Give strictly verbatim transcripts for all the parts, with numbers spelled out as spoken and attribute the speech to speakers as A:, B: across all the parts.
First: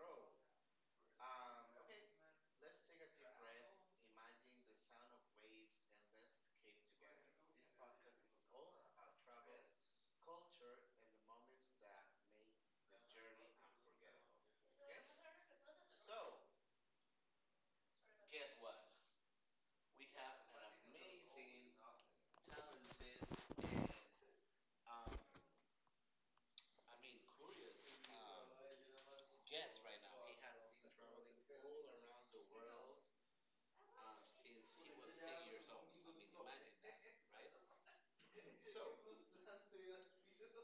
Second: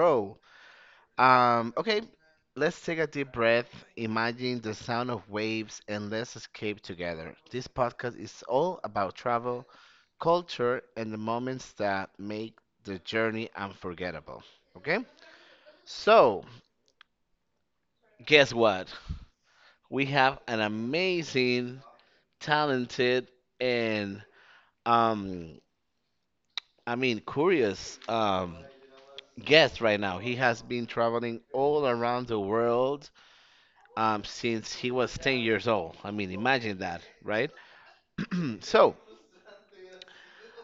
A: Pro. Um, okay, let's take a deep breath, imagine the sound of waves, and let's escape together. This podcast is all about travel, culture, and the moments that make the journey unforgettable. Okay? So, guess what? We have an amazing, talented, and um, I mean, curious um, guest right now. He has been traveling all around the world um, since he was ten years old. I mean, imagine that, right? So,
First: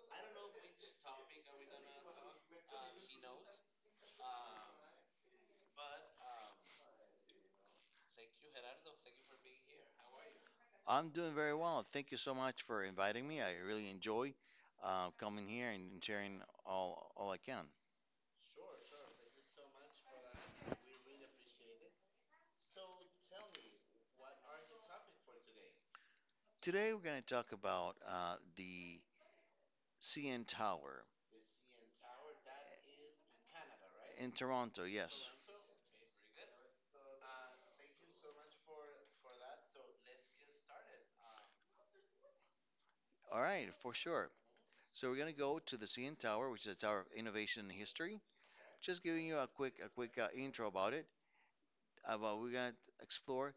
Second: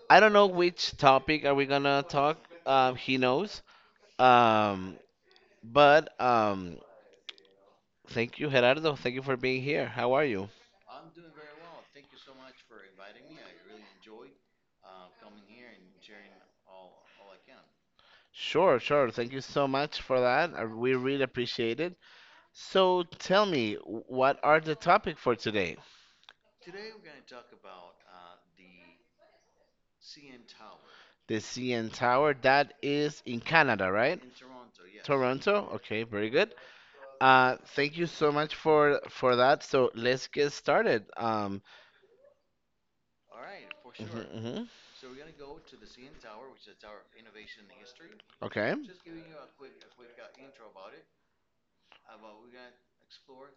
A: I don't know which topic are we gonna talk. Um, he knows. Um, but um, thank you, Gerardo. Thank you for being here. How are you?
B: I'm doing very well. Thank you so much for inviting me. I really enjoy uh, coming here and, and sharing all all I can.
A: Sure, sure. Thank you so much for that. Uh, We really appreciate it. So, tell me, what are the topic for today?
B: Today we're going to talk about uh, the C N Tower
A: The C N Tower that
B: uh,
A: is in Canada, right?
B: in Toronto. Yes.
A: Toronto. Okay, very good. Uh, thank you so much for for that. So let's get started. Um,
B: All right, for
A: mhm,
B: sure.
A: mhm.
B: So we're going to go to the C N Tower, which is the Tower of Innovation and History.
A: Okay.
B: Just giving you a quick a quick uh, intro about it. About we're going to explore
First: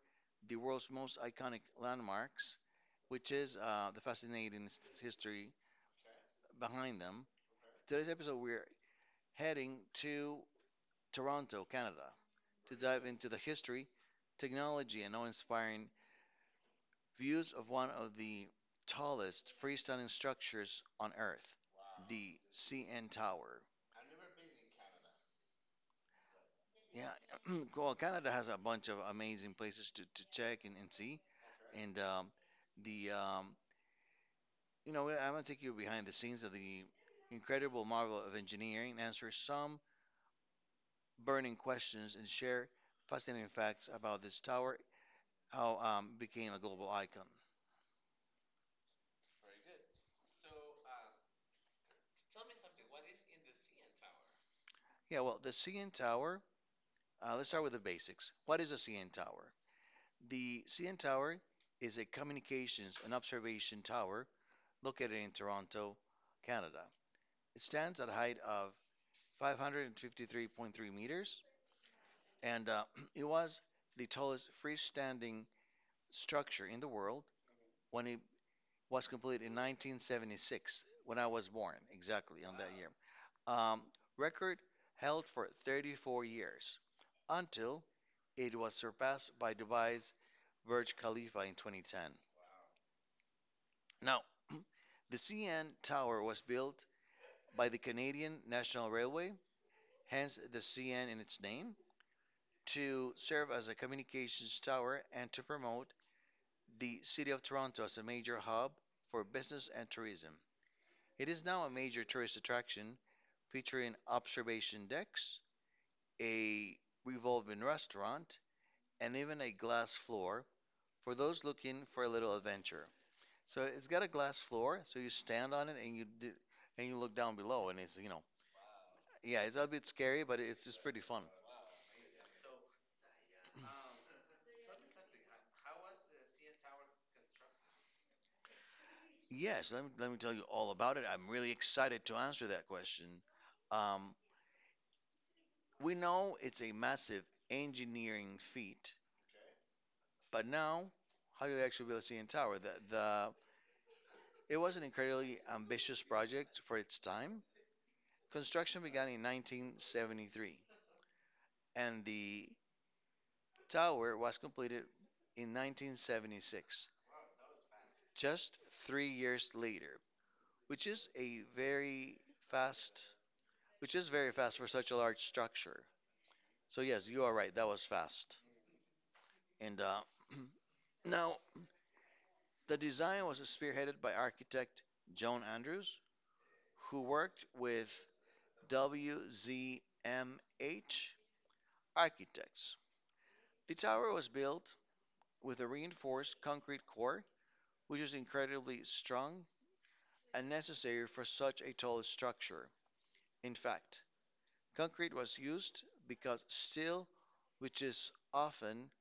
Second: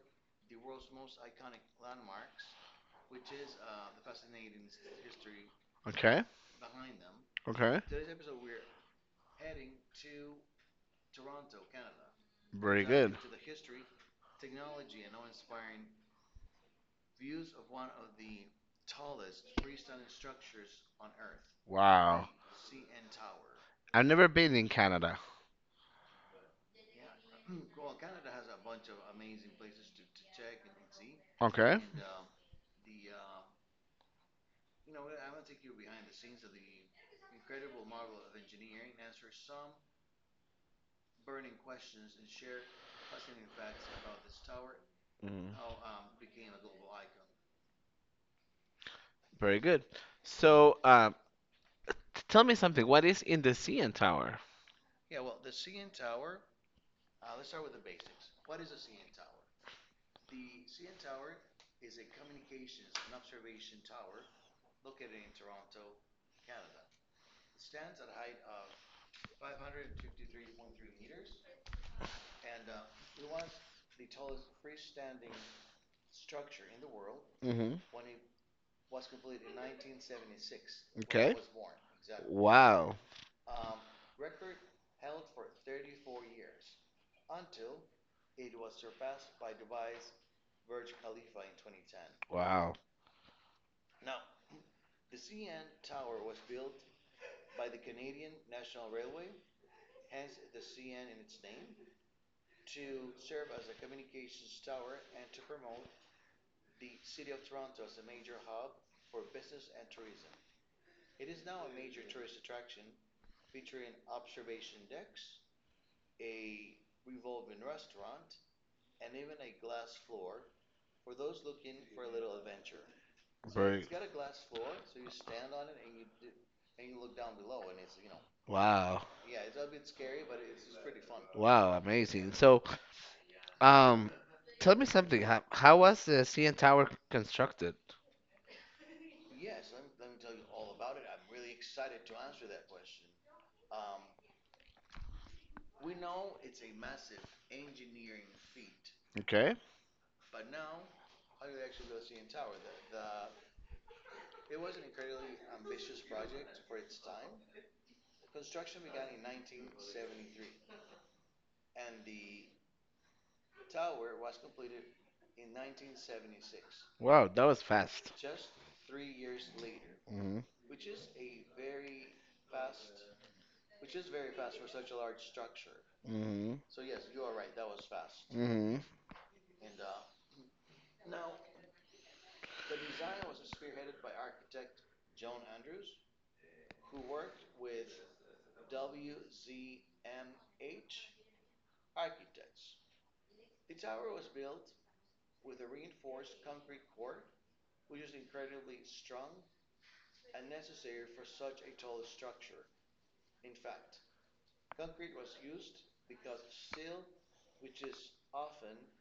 B: the world's most iconic landmarks, which is uh, the fascinating s- history
A: Okay.
B: behind them.
A: Okay.
B: Today's episode, we're heading to Toronto, Canada, to
A: Very
B: dive
A: good.
B: into the history, technology, and awe inspiring views of one of the tallest freestanding structures on Earth,
A: Wow.
B: the C N Tower.
A: I've never been in Canada.
B: Yeah, well, Canada has a bunch of amazing places to, to check and, and see.
A: Okay.
B: And um, the, um, you know, I'm going to take you behind the scenes of the incredible marvel of engineering and answer some burning questions and share fascinating facts about this tower,
A: Mm.
B: how um, it became a global icon.
A: Very good. So, uh, t- tell me something. What is in the C N Tower?
B: Yeah, well, the C N Tower, uh, let's start with the basics. What is a C N Tower? The C N Tower is a communications and observation tower located in Toronto, Canada. It stands at a height of five hundred fifty-three point three meters, and uh, it was the tallest freestanding structure in the world
A: Hmm.
B: when it was completed in nineteen seventy-six, when I
A: Okay.
B: was born, exactly on that year.
A: Wow.
B: um, record held for thirty-four years until it was surpassed by Dubai's Burj Khalifa in twenty ten.
A: Wow.
B: Now, the C N Tower was built by the Canadian National Railway, hence the C N in its name, to serve as a communications tower and to promote the city of Toronto as a major hub for business and tourism. It is now a major tourist attraction featuring observation decks, a revolving restaurant, and even a glass floor for those looking for a little adventure. So
A: Very.
B: it's got a glass floor, so you stand on it and you do, and you look down below, and it's you know,
A: Wow.
B: yeah, it's a bit scary, but it's just pretty fun.
A: Wow, amazing. So, um, tell me something. How, how was the C N Tower constructed?
B: Yes, let me, let me tell you all about it. I'm really excited to answer that question. Um, we know it's a massive engineering feat,
A: Okay.
B: but now, how do they actually build a C N Tower? The, the, it was an incredibly ambitious project for its time. Construction began in nineteen seventy-three, and the tower was completed in nineteen seventy-six,
A: Wow, that was fast.
B: just three years later,
A: Mm-hmm.
B: which is a very fast, which is very fast for such a large structure.
A: Mm-hmm.
B: So yes, you are right. That was fast.
A: Mm-hmm.
B: And uh, now the design was spearheaded by architect Joan Andrews, who worked with W Z M H Architects. The tower was built with a reinforced concrete core, which is incredibly strong unnecessary for such a tall structure. In fact, concrete was used because steel, which is often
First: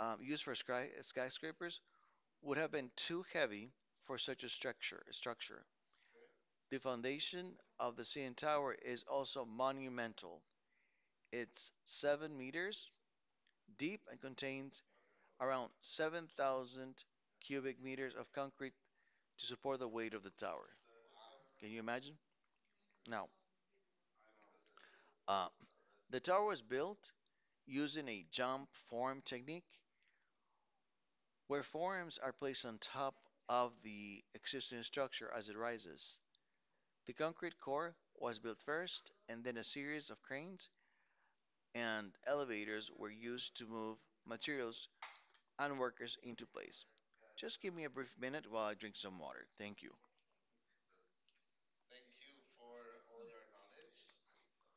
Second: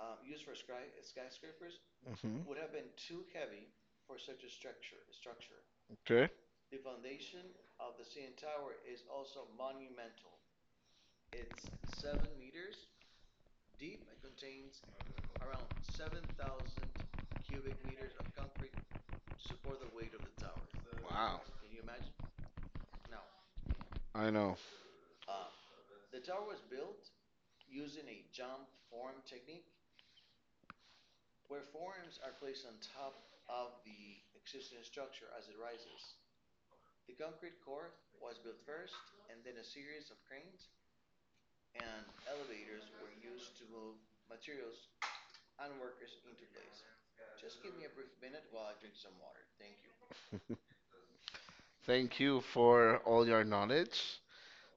B: um, used for sky- skyscrapers,
A: Mm-hmm.
B: would have been too heavy for such a structure. Structure.
A: Okay.
B: The foundation of the C N Tower is also monumental. It's seven meters deep and contains around seven thousand cubic meters of concrete to support the weight of the tower.
A: Wow.
B: Can you imagine? Now,
A: I know.
B: uh, the tower was built using a jump form technique where forms are placed on top of the existing structure as it rises. The concrete core was built first, and then a series of cranes and elevators were used to move materials and workers into place. Just give me a brief minute while I drink some water. Thank you.
A: Thank you for all your knowledge.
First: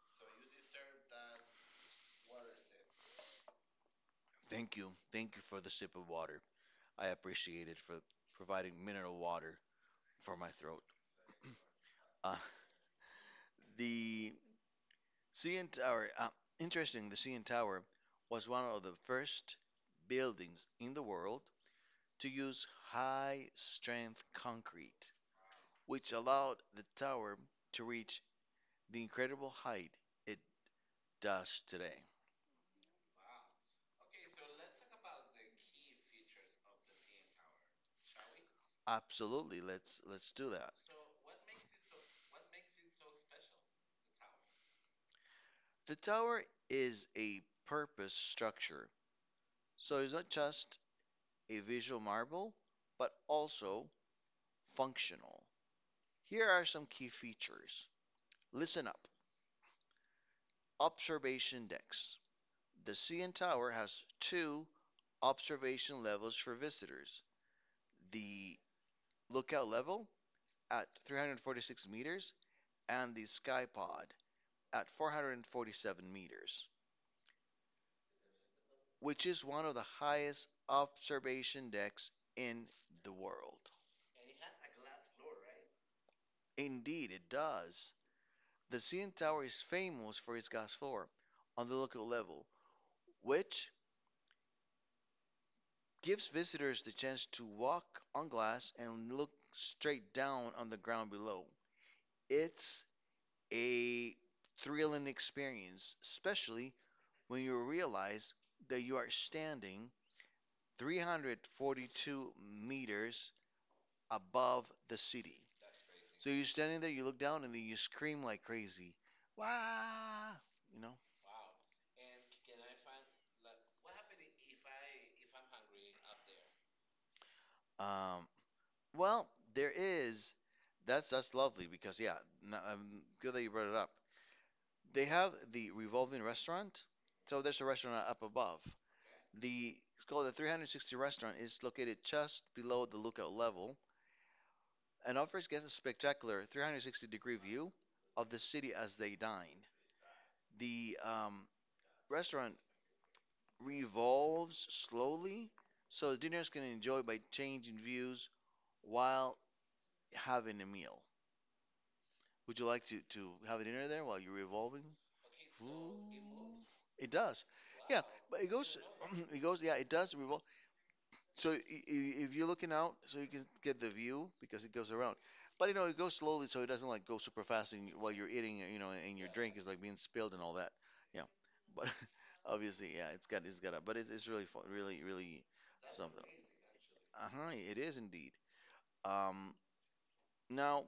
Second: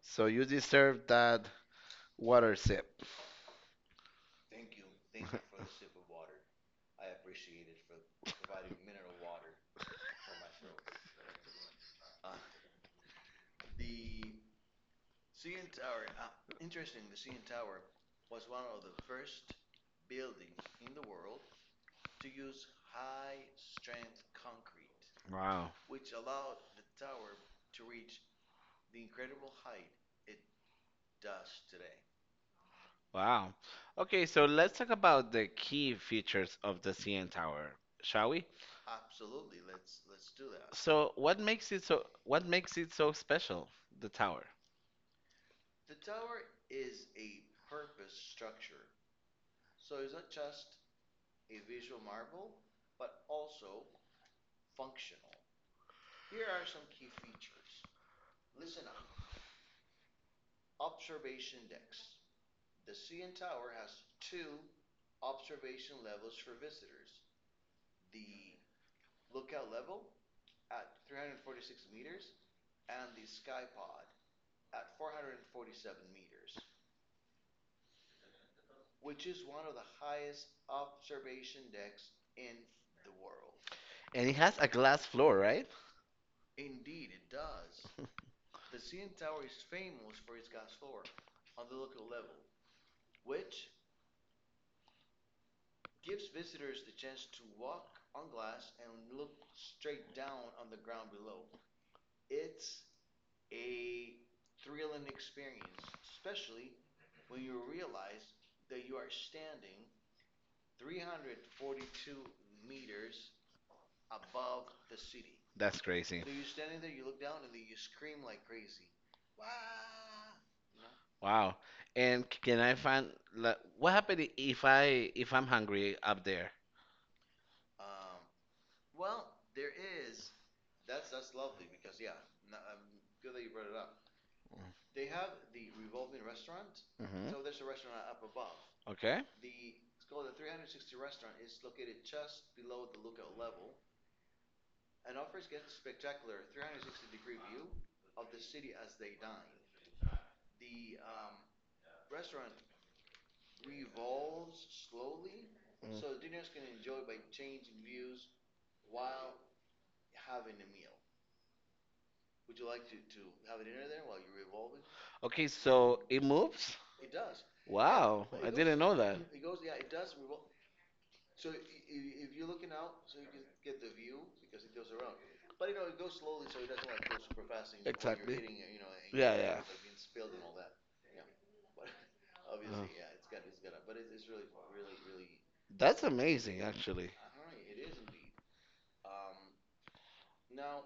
A: So you deserve that water sip.
B: Thank you. Thank you for the sip of water. I appreciate it for providing mineral water for my throat. Uh, the C N Tower, uh, interesting, the C N Tower was one of the first buildings in the world to use high strength concrete,
A: Wow.
B: which allowed the tower to reach the incredible height it does today.
A: Wow. Okay, so let's talk about the key features of the C N Tower, shall we?
B: Absolutely, let's let's do that.
A: So what makes it so what makes it so special, the tower?
B: The tower is a purpose structure, so it's not just a visual marvel, but also functional. Here are some key features. Listen up. Observation decks. The C N Tower has two observation levels for visitors: the lookout level at three hundred forty-six meters and the sky pod at four hundred forty-seven meters, which is one of the highest observation decks in the world.
A: And it has a glass floor, right?
B: Indeed, it does. The C N Tower is famous for its gas floor on the lookout level, which gives visitors the chance to walk on glass and look straight down on the ground below. It's a thrilling experience, especially when you realize that you are standing three hundred forty-two meters above the city.
A: That's
B: That's crazy.
A: crazy.
B: So you're standing there, you look down, and then you scream like crazy. Wow! You know?
A: Wow. And c- can I find like, what happened if I if I'm hungry up there?
B: Um, well, there is. That's that's lovely because yeah, no, um, good that you brought it up. They have the revolving restaurant.
A: Mm-hmm.
B: So there's a restaurant up above.
A: Okay.
B: The it's called the three hundred sixty restaurant, is located just below the lookout level and offers guests a spectacular three hundred sixty degree view of the city as they dine. The um, restaurant revolves slowly, so diners can
A: Mm.
B: enjoy by changing views while having a meal. Would you like to, to have a dinner there there while you're revolving?
A: Okay,
B: Ooh,
A: so it moves.
B: it does. Yeah, but it goes, it goes, yeah, it does revolve. So i- i- if you're looking out, so you can get the view because it goes around. But you know, it goes slowly, so it doesn't like go super fast and, while you're eating, you know, and your drink is like being spilled and all that. Yeah, but
A: Uh,
B: obviously, yeah, it's got, it's got a, but it's, it's really fun, really, really
A: that's
B: something.
A: amazing, actually.
B: Uh-huh, it is indeed. Um, Now,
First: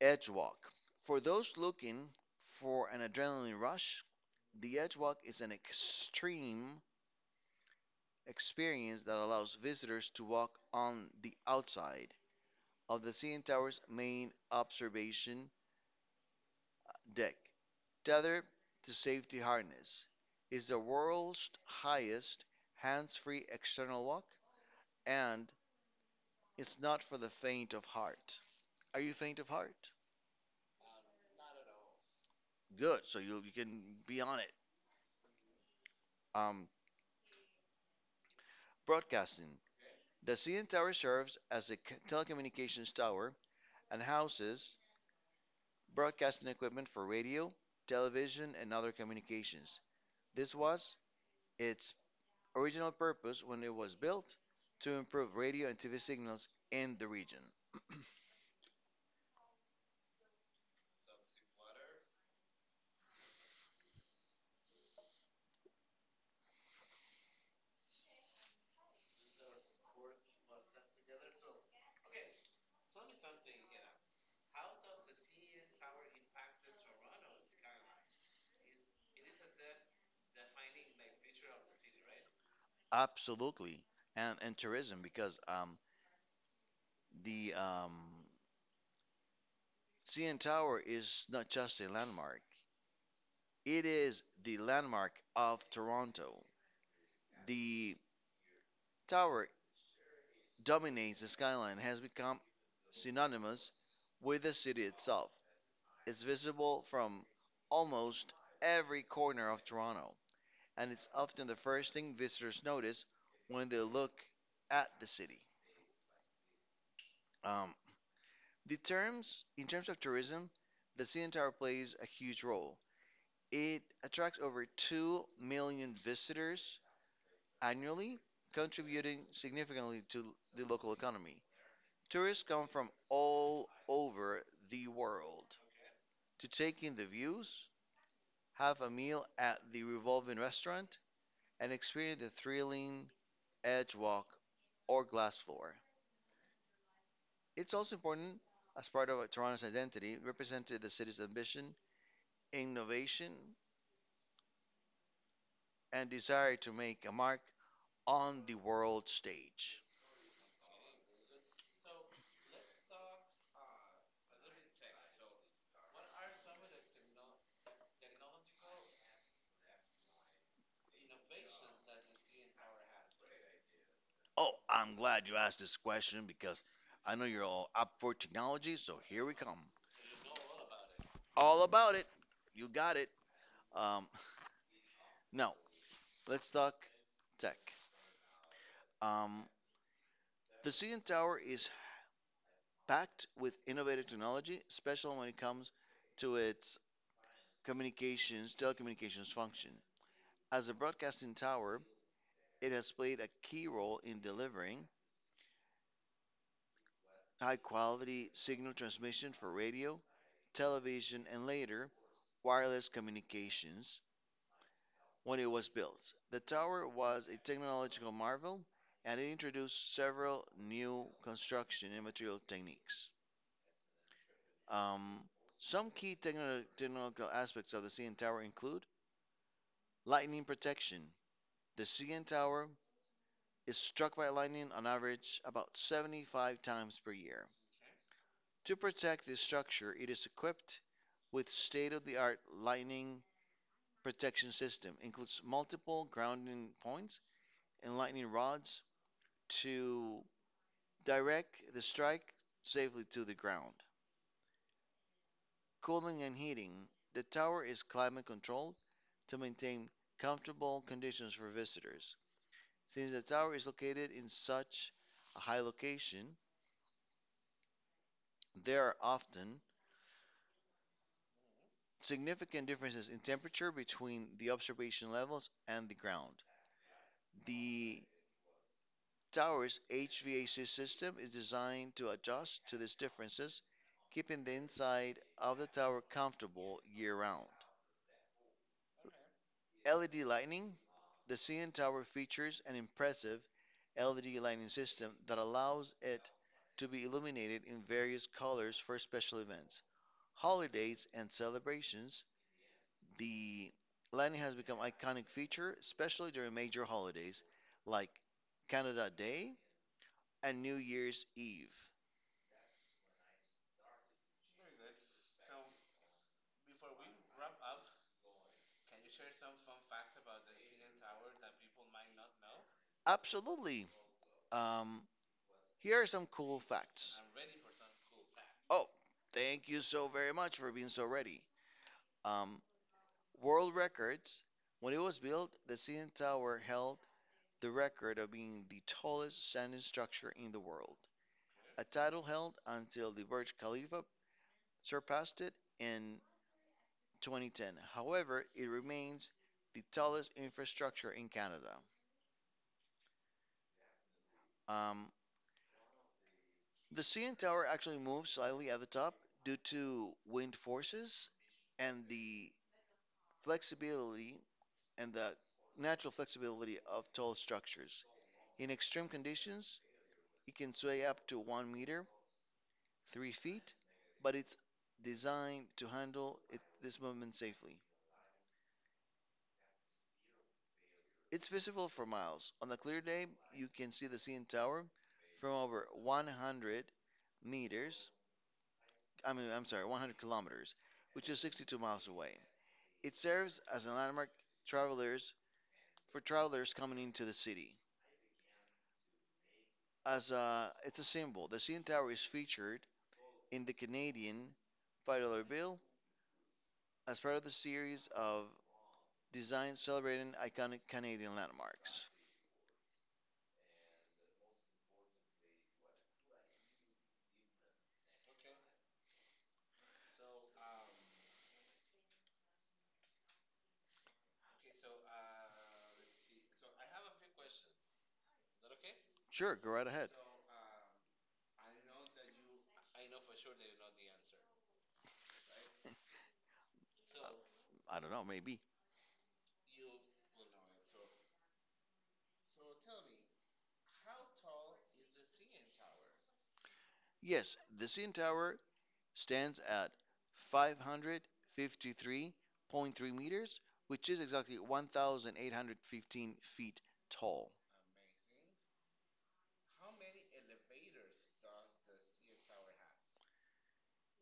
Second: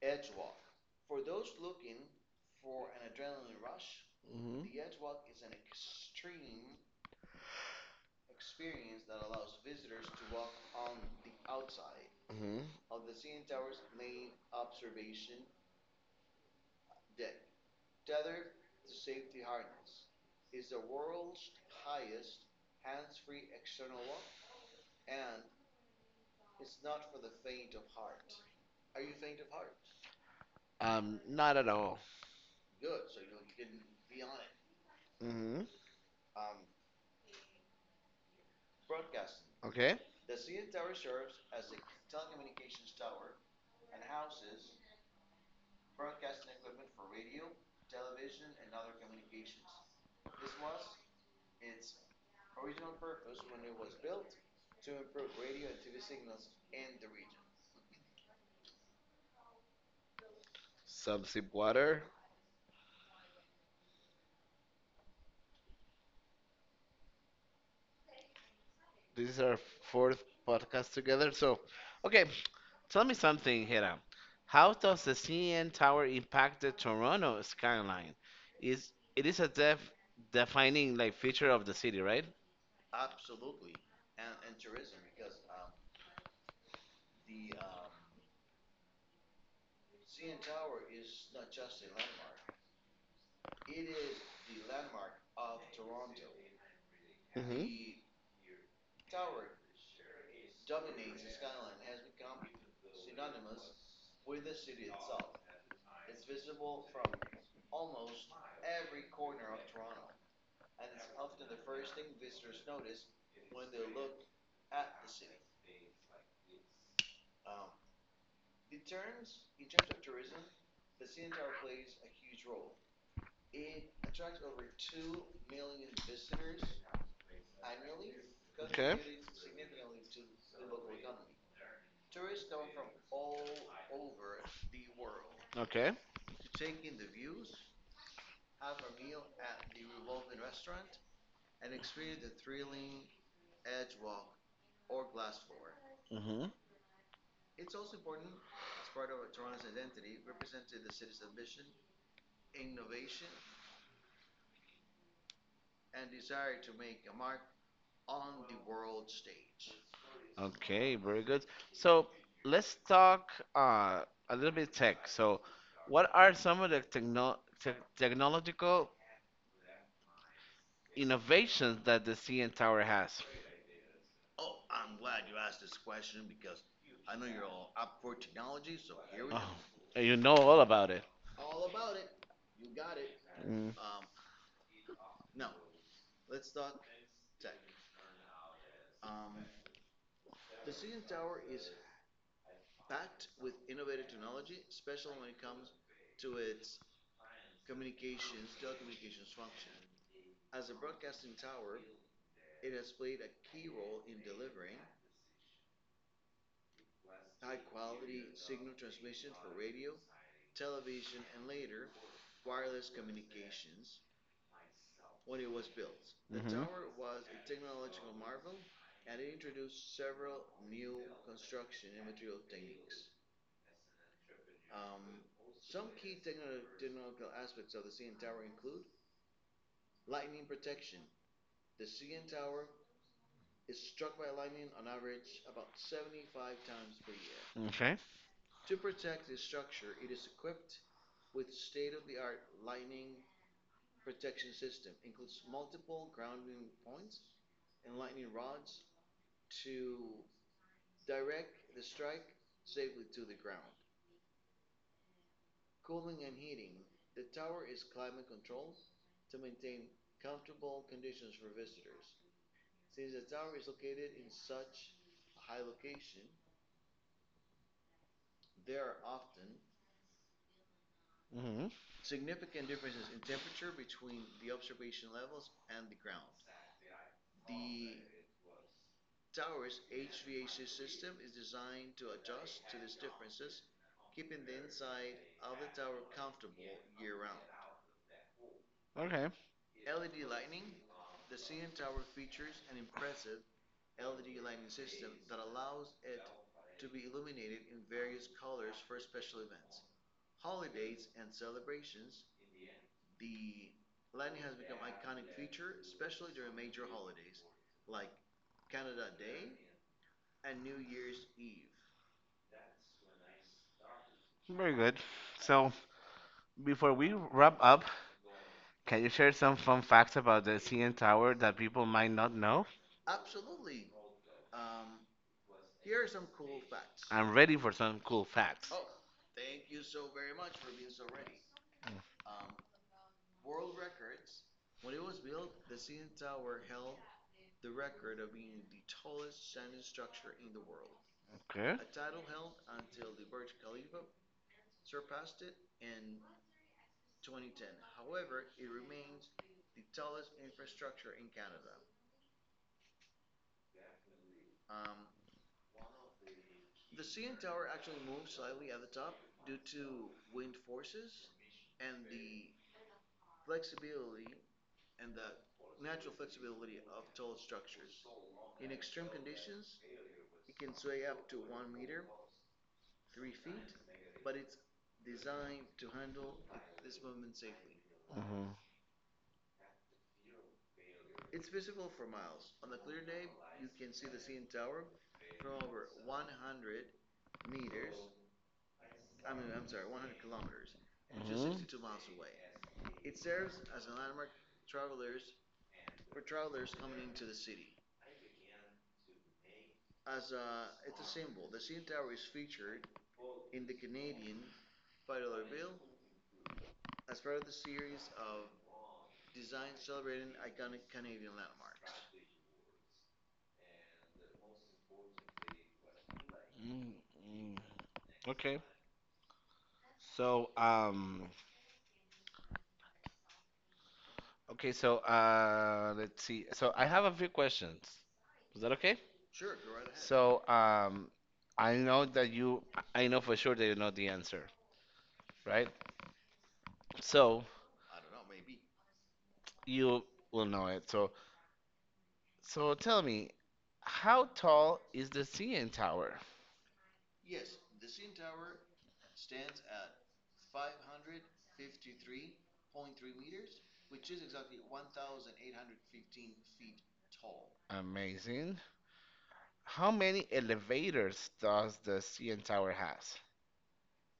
B: edge walk. For those looking for an adrenaline rush,
A: Hmm.
B: the edge walk is an extreme experience that allows visitors to walk on the outside
A: Hmm.
B: of the C N Tower's main observation deck, tethered to safety harness. It's the world's highest hands-free external walk, and it's not for the faint of heart. Are you faint of heart?
A: Um, not at all.
B: Good, so you, you can be on it.
A: Hmm.
B: Um, Broadcasting.
A: Okay.
B: The C N Tower serves as a telecommunications tower and houses broadcasting equipment for radio, television, and other communications. This was its original purpose when it was built to improve radio and T V signals in the region.
A: Some sip water. This is our fourth podcast together. So, okay, tell me something, Hera. How does the C N Tower impact the Toronto skyline? Is it is a def defining like feature of the city, right?
B: Absolutely. And, and tourism, because um, the um, C N Tower is not just a landmark, it is the landmark of Toronto. The tower dominates the skyline, has become synonymous with the city itself. It's visible from almost every corner of Toronto, and it's often the first thing visitors notice when they look at the city. Um, the terms, in terms of tourism, the C N Tower plays a huge role. It attracts over 2 million visitors annually,
A: Okay.
B: contributing significantly to the local economy. Tourists come from all over the world
A: Okay.
B: to take in the views, have a meal at the Revolving Restaurant, and experience the thrilling edge walk or glass floor.
A: Hmm.
B: It's also important, as part of Toronto's identity, represented the city's ambition, innovation, and desire to make a mark on the world stage.
A: Okay, very good. So let's talk uh, a little bit tech. So, what are some of the techno te technological innovations that the C N Tower has?
B: Oh, I'm glad you asked this question because I know you're all up for technology, so here we
A: Oh,
B: come.
A: and you know all about it.
B: All about it. You got it.
A: Mm.
B: Um, now, let's talk tech. Um, the C N Tower is packed with innovative technology, especially when it comes to its communications, telecommunications function. As a broadcasting tower, it has played a key role in delivering high quality signal transmission for radio, television, and later wireless communications when it was built. The
A: Mhm.
B: tower was a technological marvel and it introduced several new construction and material techniques. Um, some key techno- technological aspects of the C N Tower include: lightning protection. The C N Tower is struck by lightning on average about seventy-five times per year.
A: Okay.
B: To protect the structure, it is equipped with state-of-the-art lightning protection system. It includes multiple grounding points and lightning rods to direct the strike safely to the ground. Cooling and heating. The tower is climate controlled to maintain comfortable conditions for visitors. Since the tower is located in such a high location, there are often
A: Hmm.
B: significant differences in temperature between the observation levels and the ground. The tower's H V A C system is designed to adjust to these differences, keeping the inside of the tower comfortable year round.
A: Okay.
B: L E D lighting. The C N Tower features an impressive L E D lighting system that allows it to be illuminated in various colors for special events, holidays, and celebrations. The lightning has become an iconic feature, especially during major holidays like Canada Day and New Year's Eve.
A: Very good. So, before we wrap up, can you share some fun facts about the C N Tower that people might not know?
B: Absolutely. Um, here are some cool facts.
A: I'm ready for some cool facts.
B: Oh, thank you so very much for being so ready. Um, world records. When it was built, the C N Tower held the record of being the tallest standing structure in the world,
A: Okay.
B: a title held
A: Title.
B: until the Burj Khalifa surpassed it in twenty ten. However, it remains the tallest infrastructure in Canada. Um, the C N Tower actually moves slightly at the top due to wind forces and the flexibility and the natural flexibility of tall structures. In extreme conditions, it can sway up to 1 meter, 3 feet, but it's designed to handle it, this movement safely.
A: Mhm.
B: It's visible for miles. On a clear day, you can see the C N Tower from over 100 meters, I mean, I'm sorry, 100 kilometers, which is
A: Mhm.
B: 62 miles away. It serves as a landmark travelers for travelers coming into the city. As a, it's a symbol. The C N Tower is featured in the Canadian five dollars bill as part of the series of designs celebrating iconic Canadian landmarks.
A: Mm, mm. Okay. So, um, Okay, so uh, let's see. So I have a few questions. Is that okay?
B: Sure, go right ahead.
A: So um, I know that you, I know for sure that you know the answer, right? So
B: I don't know, maybe.
A: you will know it. So so tell me, how tall is the C N Tower?
B: Yes, the C N Tower stands at five hundred fifty-three point three meters, which is exactly one thousand eight hundred fifteen feet tall.
A: Amazing. How many elevators does the C N Tower has?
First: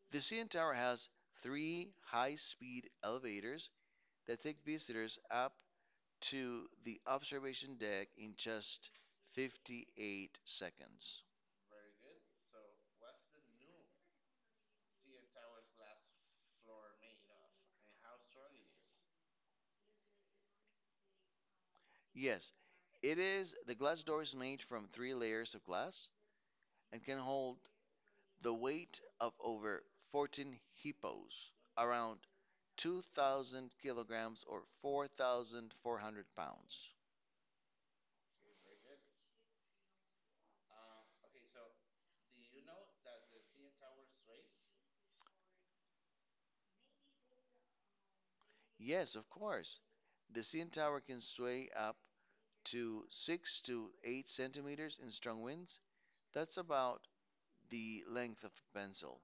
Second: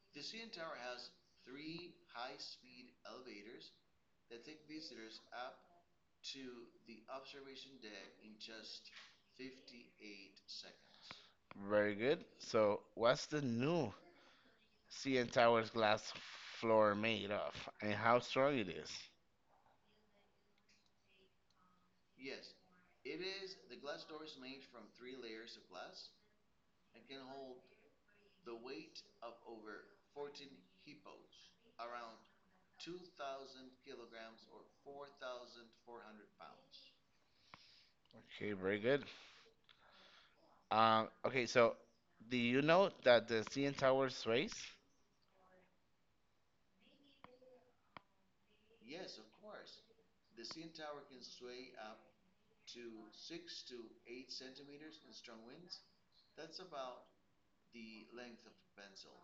B: The C N Tower has three high speed elevators that take visitors up to the observation deck in just fifty-eight seconds.
A: Very good. So what's the new C N Tower's glass floor made of, and how strong it is?
B: Yes, it is the glass door is made from three layers of glass and can hold the weight of over fourteen hippos, around two thousand kilograms or four thousand four hundred pounds.
A: Okay, very good. Um, okay, so do you know that the C N Tower sways?
B: Yes, of course. The C N Tower can sway up to six to eight centimeters in strong winds. That's about the length of a pencil.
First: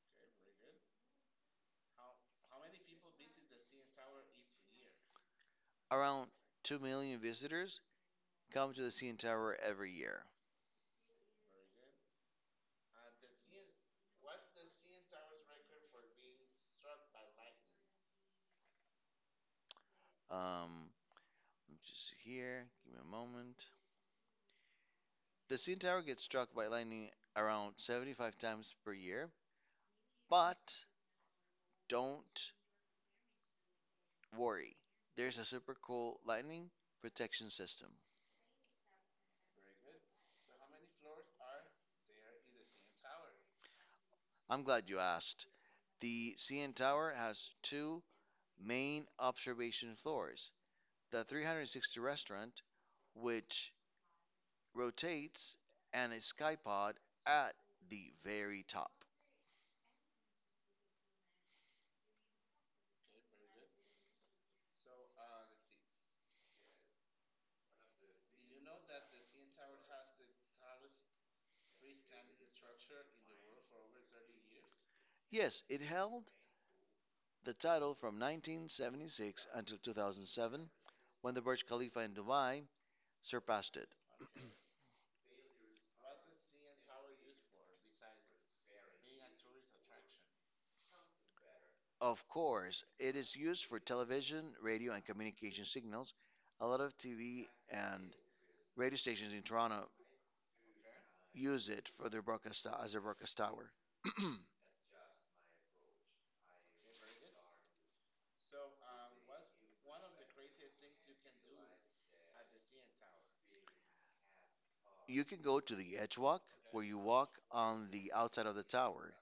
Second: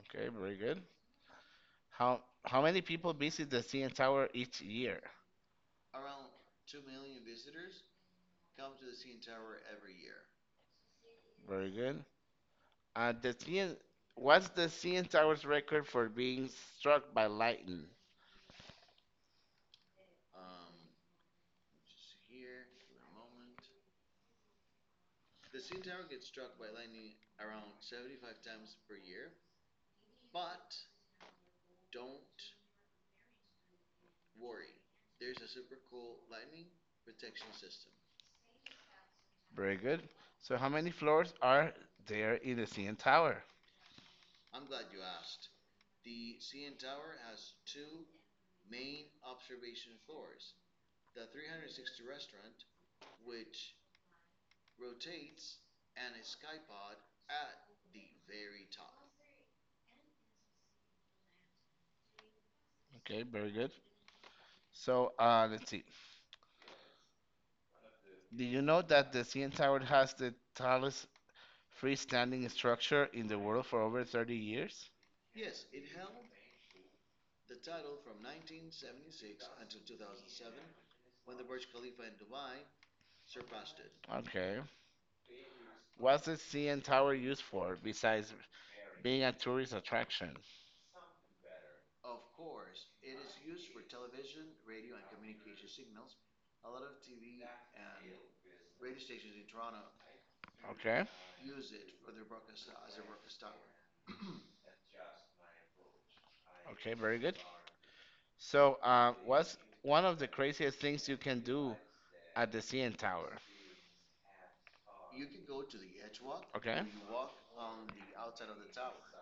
A: Okay, very good. How how many people visit the C N Tower each year?
B: Around 2 million visitors come to the C N Tower every year.
A: Very good. Uh, the C N, what's the C N Tower's record for being struck by lightning?
B: Um, I just here. Give me a moment. The C N Tower gets struck by lightning around seventy-five times per year, but don't worry. There's a super cool lightning protection system.
A: Very good. So how many floors are there in the C N Tower?
B: I'm glad you asked. The C N Tower has two main observation floors, the three hundred sixty restaurant, which rotates, and a skypod at the very top.
A: Okay, very good. So uh, let's see. Do you know that the C N Tower has the tallest freestanding structure in the world for over thirty years?
B: Yes, it held the title from nineteen seventy-six until two thousand seven when the Burj Khalifa in Dubai surpassed it.
A: Okay. What's the C N Tower used for besides being a tourist attraction?
B: Of course, it is used for television, radio, and communication signals. A lot of T V and radio stations in Toronto
A: Okay.
B: use it for their broadcast as their broadcast tower.
A: Okay, very good. So, uh, what's one of the craziest things you can do at the C N Tower?
B: You can go to the edge walk,
A: Okay.
B: where you walk on the outside of the tower,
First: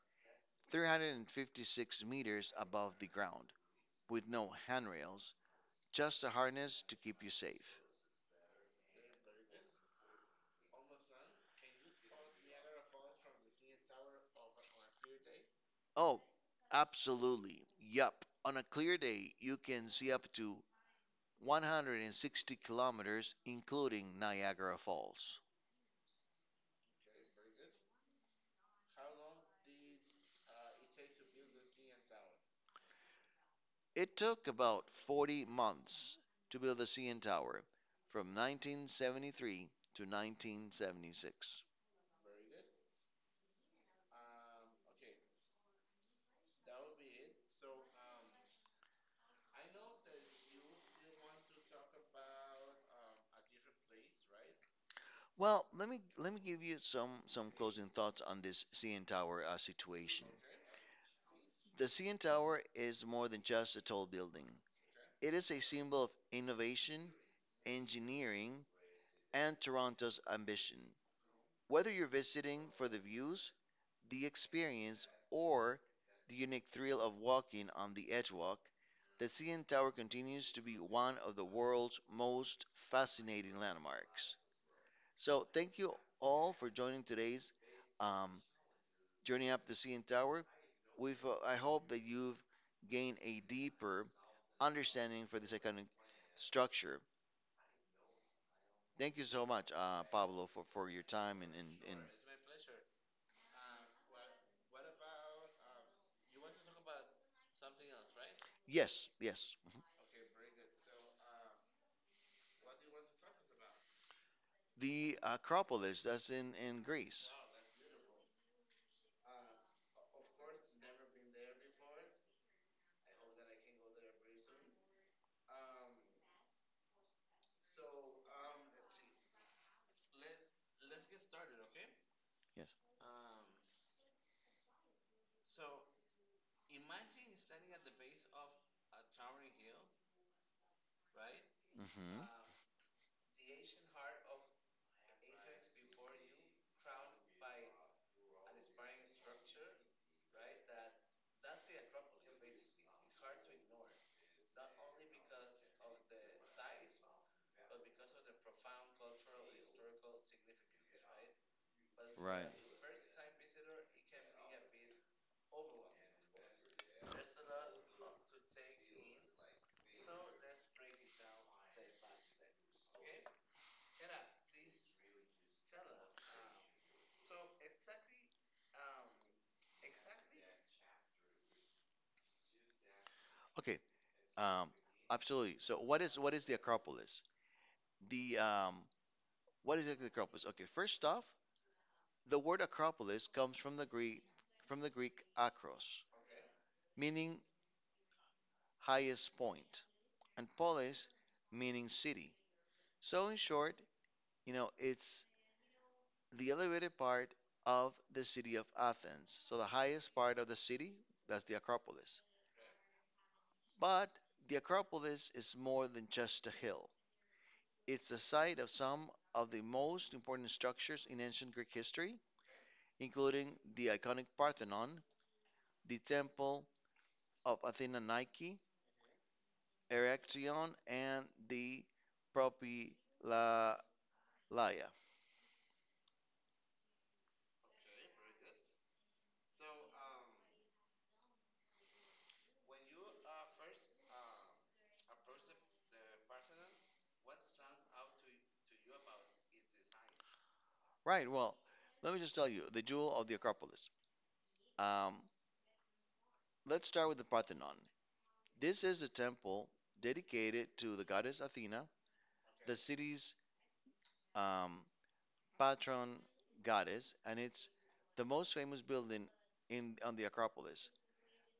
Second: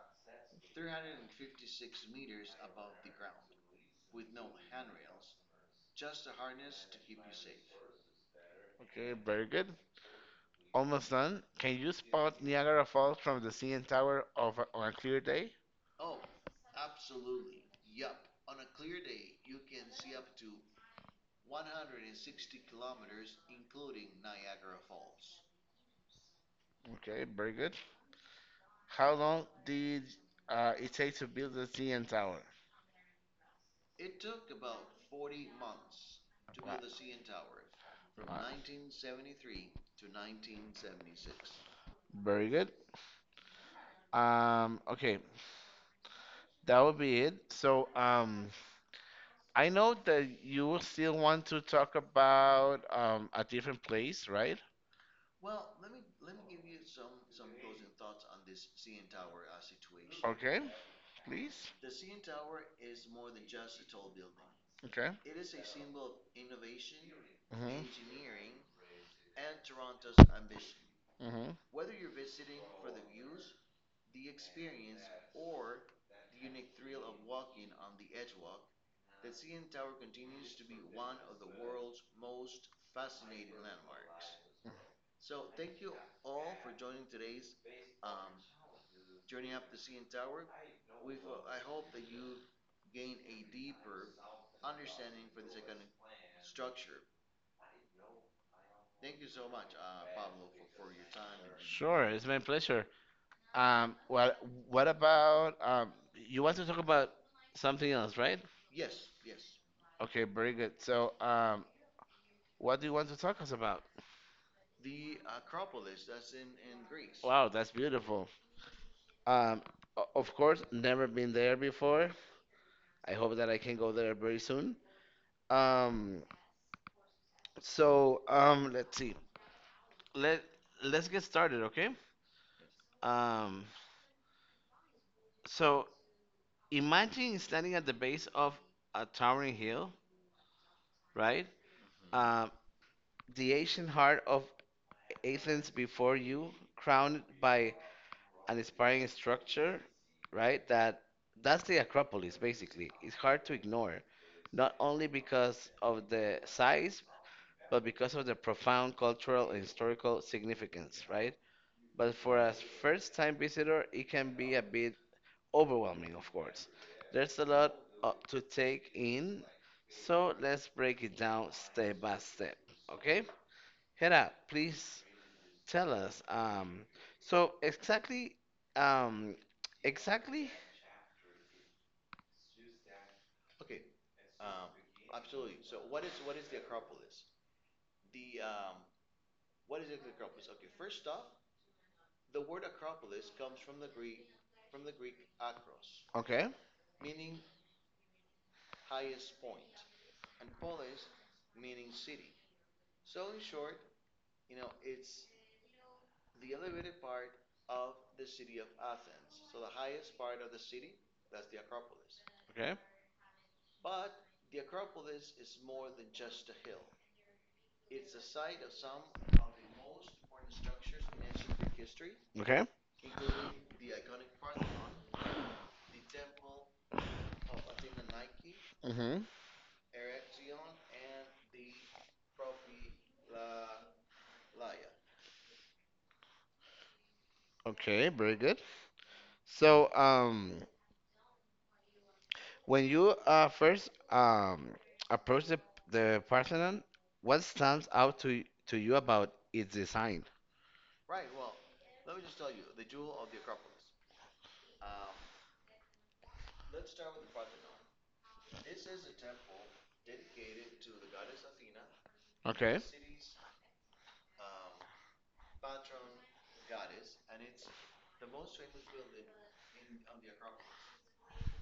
B: three hundred fifty-six meters above the ground, with no handrails, just a harness to keep you safe.
A: Okay, very good. Almost done. Can you spot Niagara Falls from the C N Tower of a, on a clear day?
B: Oh, absolutely. Yup. On a clear day, you can see up to one hundred sixty kilometers, including Niagara Falls.
A: Okay, very good. How long did uh, it take to build the C N Tower?
B: It took about forty months to build the C N
A: Wow.
B: Tower from
A: Alright.
B: nineteen seventy-three to nineteen seventy-six.
A: Very good. Um, okay, that would be it. So, um, I know that you still want to talk about um, a different place, right?
B: Well, let me let me give you some some closing thoughts on this C N Tower uh,
A: Projects.
B: situation.
A: Okay,
B: The
A: please.
B: C N Tower is more than just a tall building.
A: Okay.
B: It is a symbol of innovation,
A: Mm-hmm.
B: engineering, and Toronto's ambition.
A: Mm-hmm.
B: Whether you're visiting for the views, the experience, or the unique thrill of walking on the Edgewalk, the C N Tower continues to be one of the world's most fascinating landmarks.
A: Uh,
B: So, thank you all for joining today's um, journey up the C N Tower. We've, uh, I hope that you've gained a deeper understanding for this iconic structure. Thank you so much, uh, Pablo, for, for your time and, and, and
A: sure, it's my pleasure. Um, well, what about um, you want to talk about something else, right?
B: yes, yes,
A: Okay, very good. So, um, what do you want to talk us about?
B: the Acropolis, that's in in Greece.
A: Wow, that's beautiful. Um, o- of course, never been there before. I hope that I can go there very soon. Um, so um, let's see. Let let's get started, okay?
B: Yes.
A: Um, so imagine standing at the base of a towering hill, right?
B: Hmm.
A: Um, the ancient heart of Athens before you, crowned by an inspiring structure, right? That that's the Acropolis basically. It's hard to ignore, not only because of the size, but because of the profound cultural and historical significance, right? But for
B: Right.
A: a first-time visitor, it can be a bit overwhelming, of course. There's a lot uh, to take in, so let's break it down step by step, okay? Hera, please tell us. Um, so exactly, um, exactly.
B: Okay. Um, Absolutely. So what is what is the Acropolis? The um, What is exactly the Acropolis? Okay. First off, the word Acropolis comes from the Greek from the Greek akros,
A: Okay,
B: meaning highest point, and polis, meaning city. So in short, you know, it's the elevated part of the city of Athens. So the highest part of the city, that's the Acropolis.
A: okay,
B: But the Acropolis is more than just a hill. It's the site of some of the most important structures in ancient Greek history,
A: okay.
B: including the iconic Parthenon, the Temple of Athena Nike,
A: Mm-hmm.
B: Erechtheion, and the Propylaia.
A: Okay, very good. So, um, when you uh first um approach the the Parthenon, what stands out to y- to you about its design?
B: Right, well, let me just tell you the jewel of the Acropolis. Um, let's start with the Parthenon. This is a temple dedicated to the goddess Athena,
A: Okay.
B: the city's um, patron goddess, and it's the most famous building in on the Acropolis.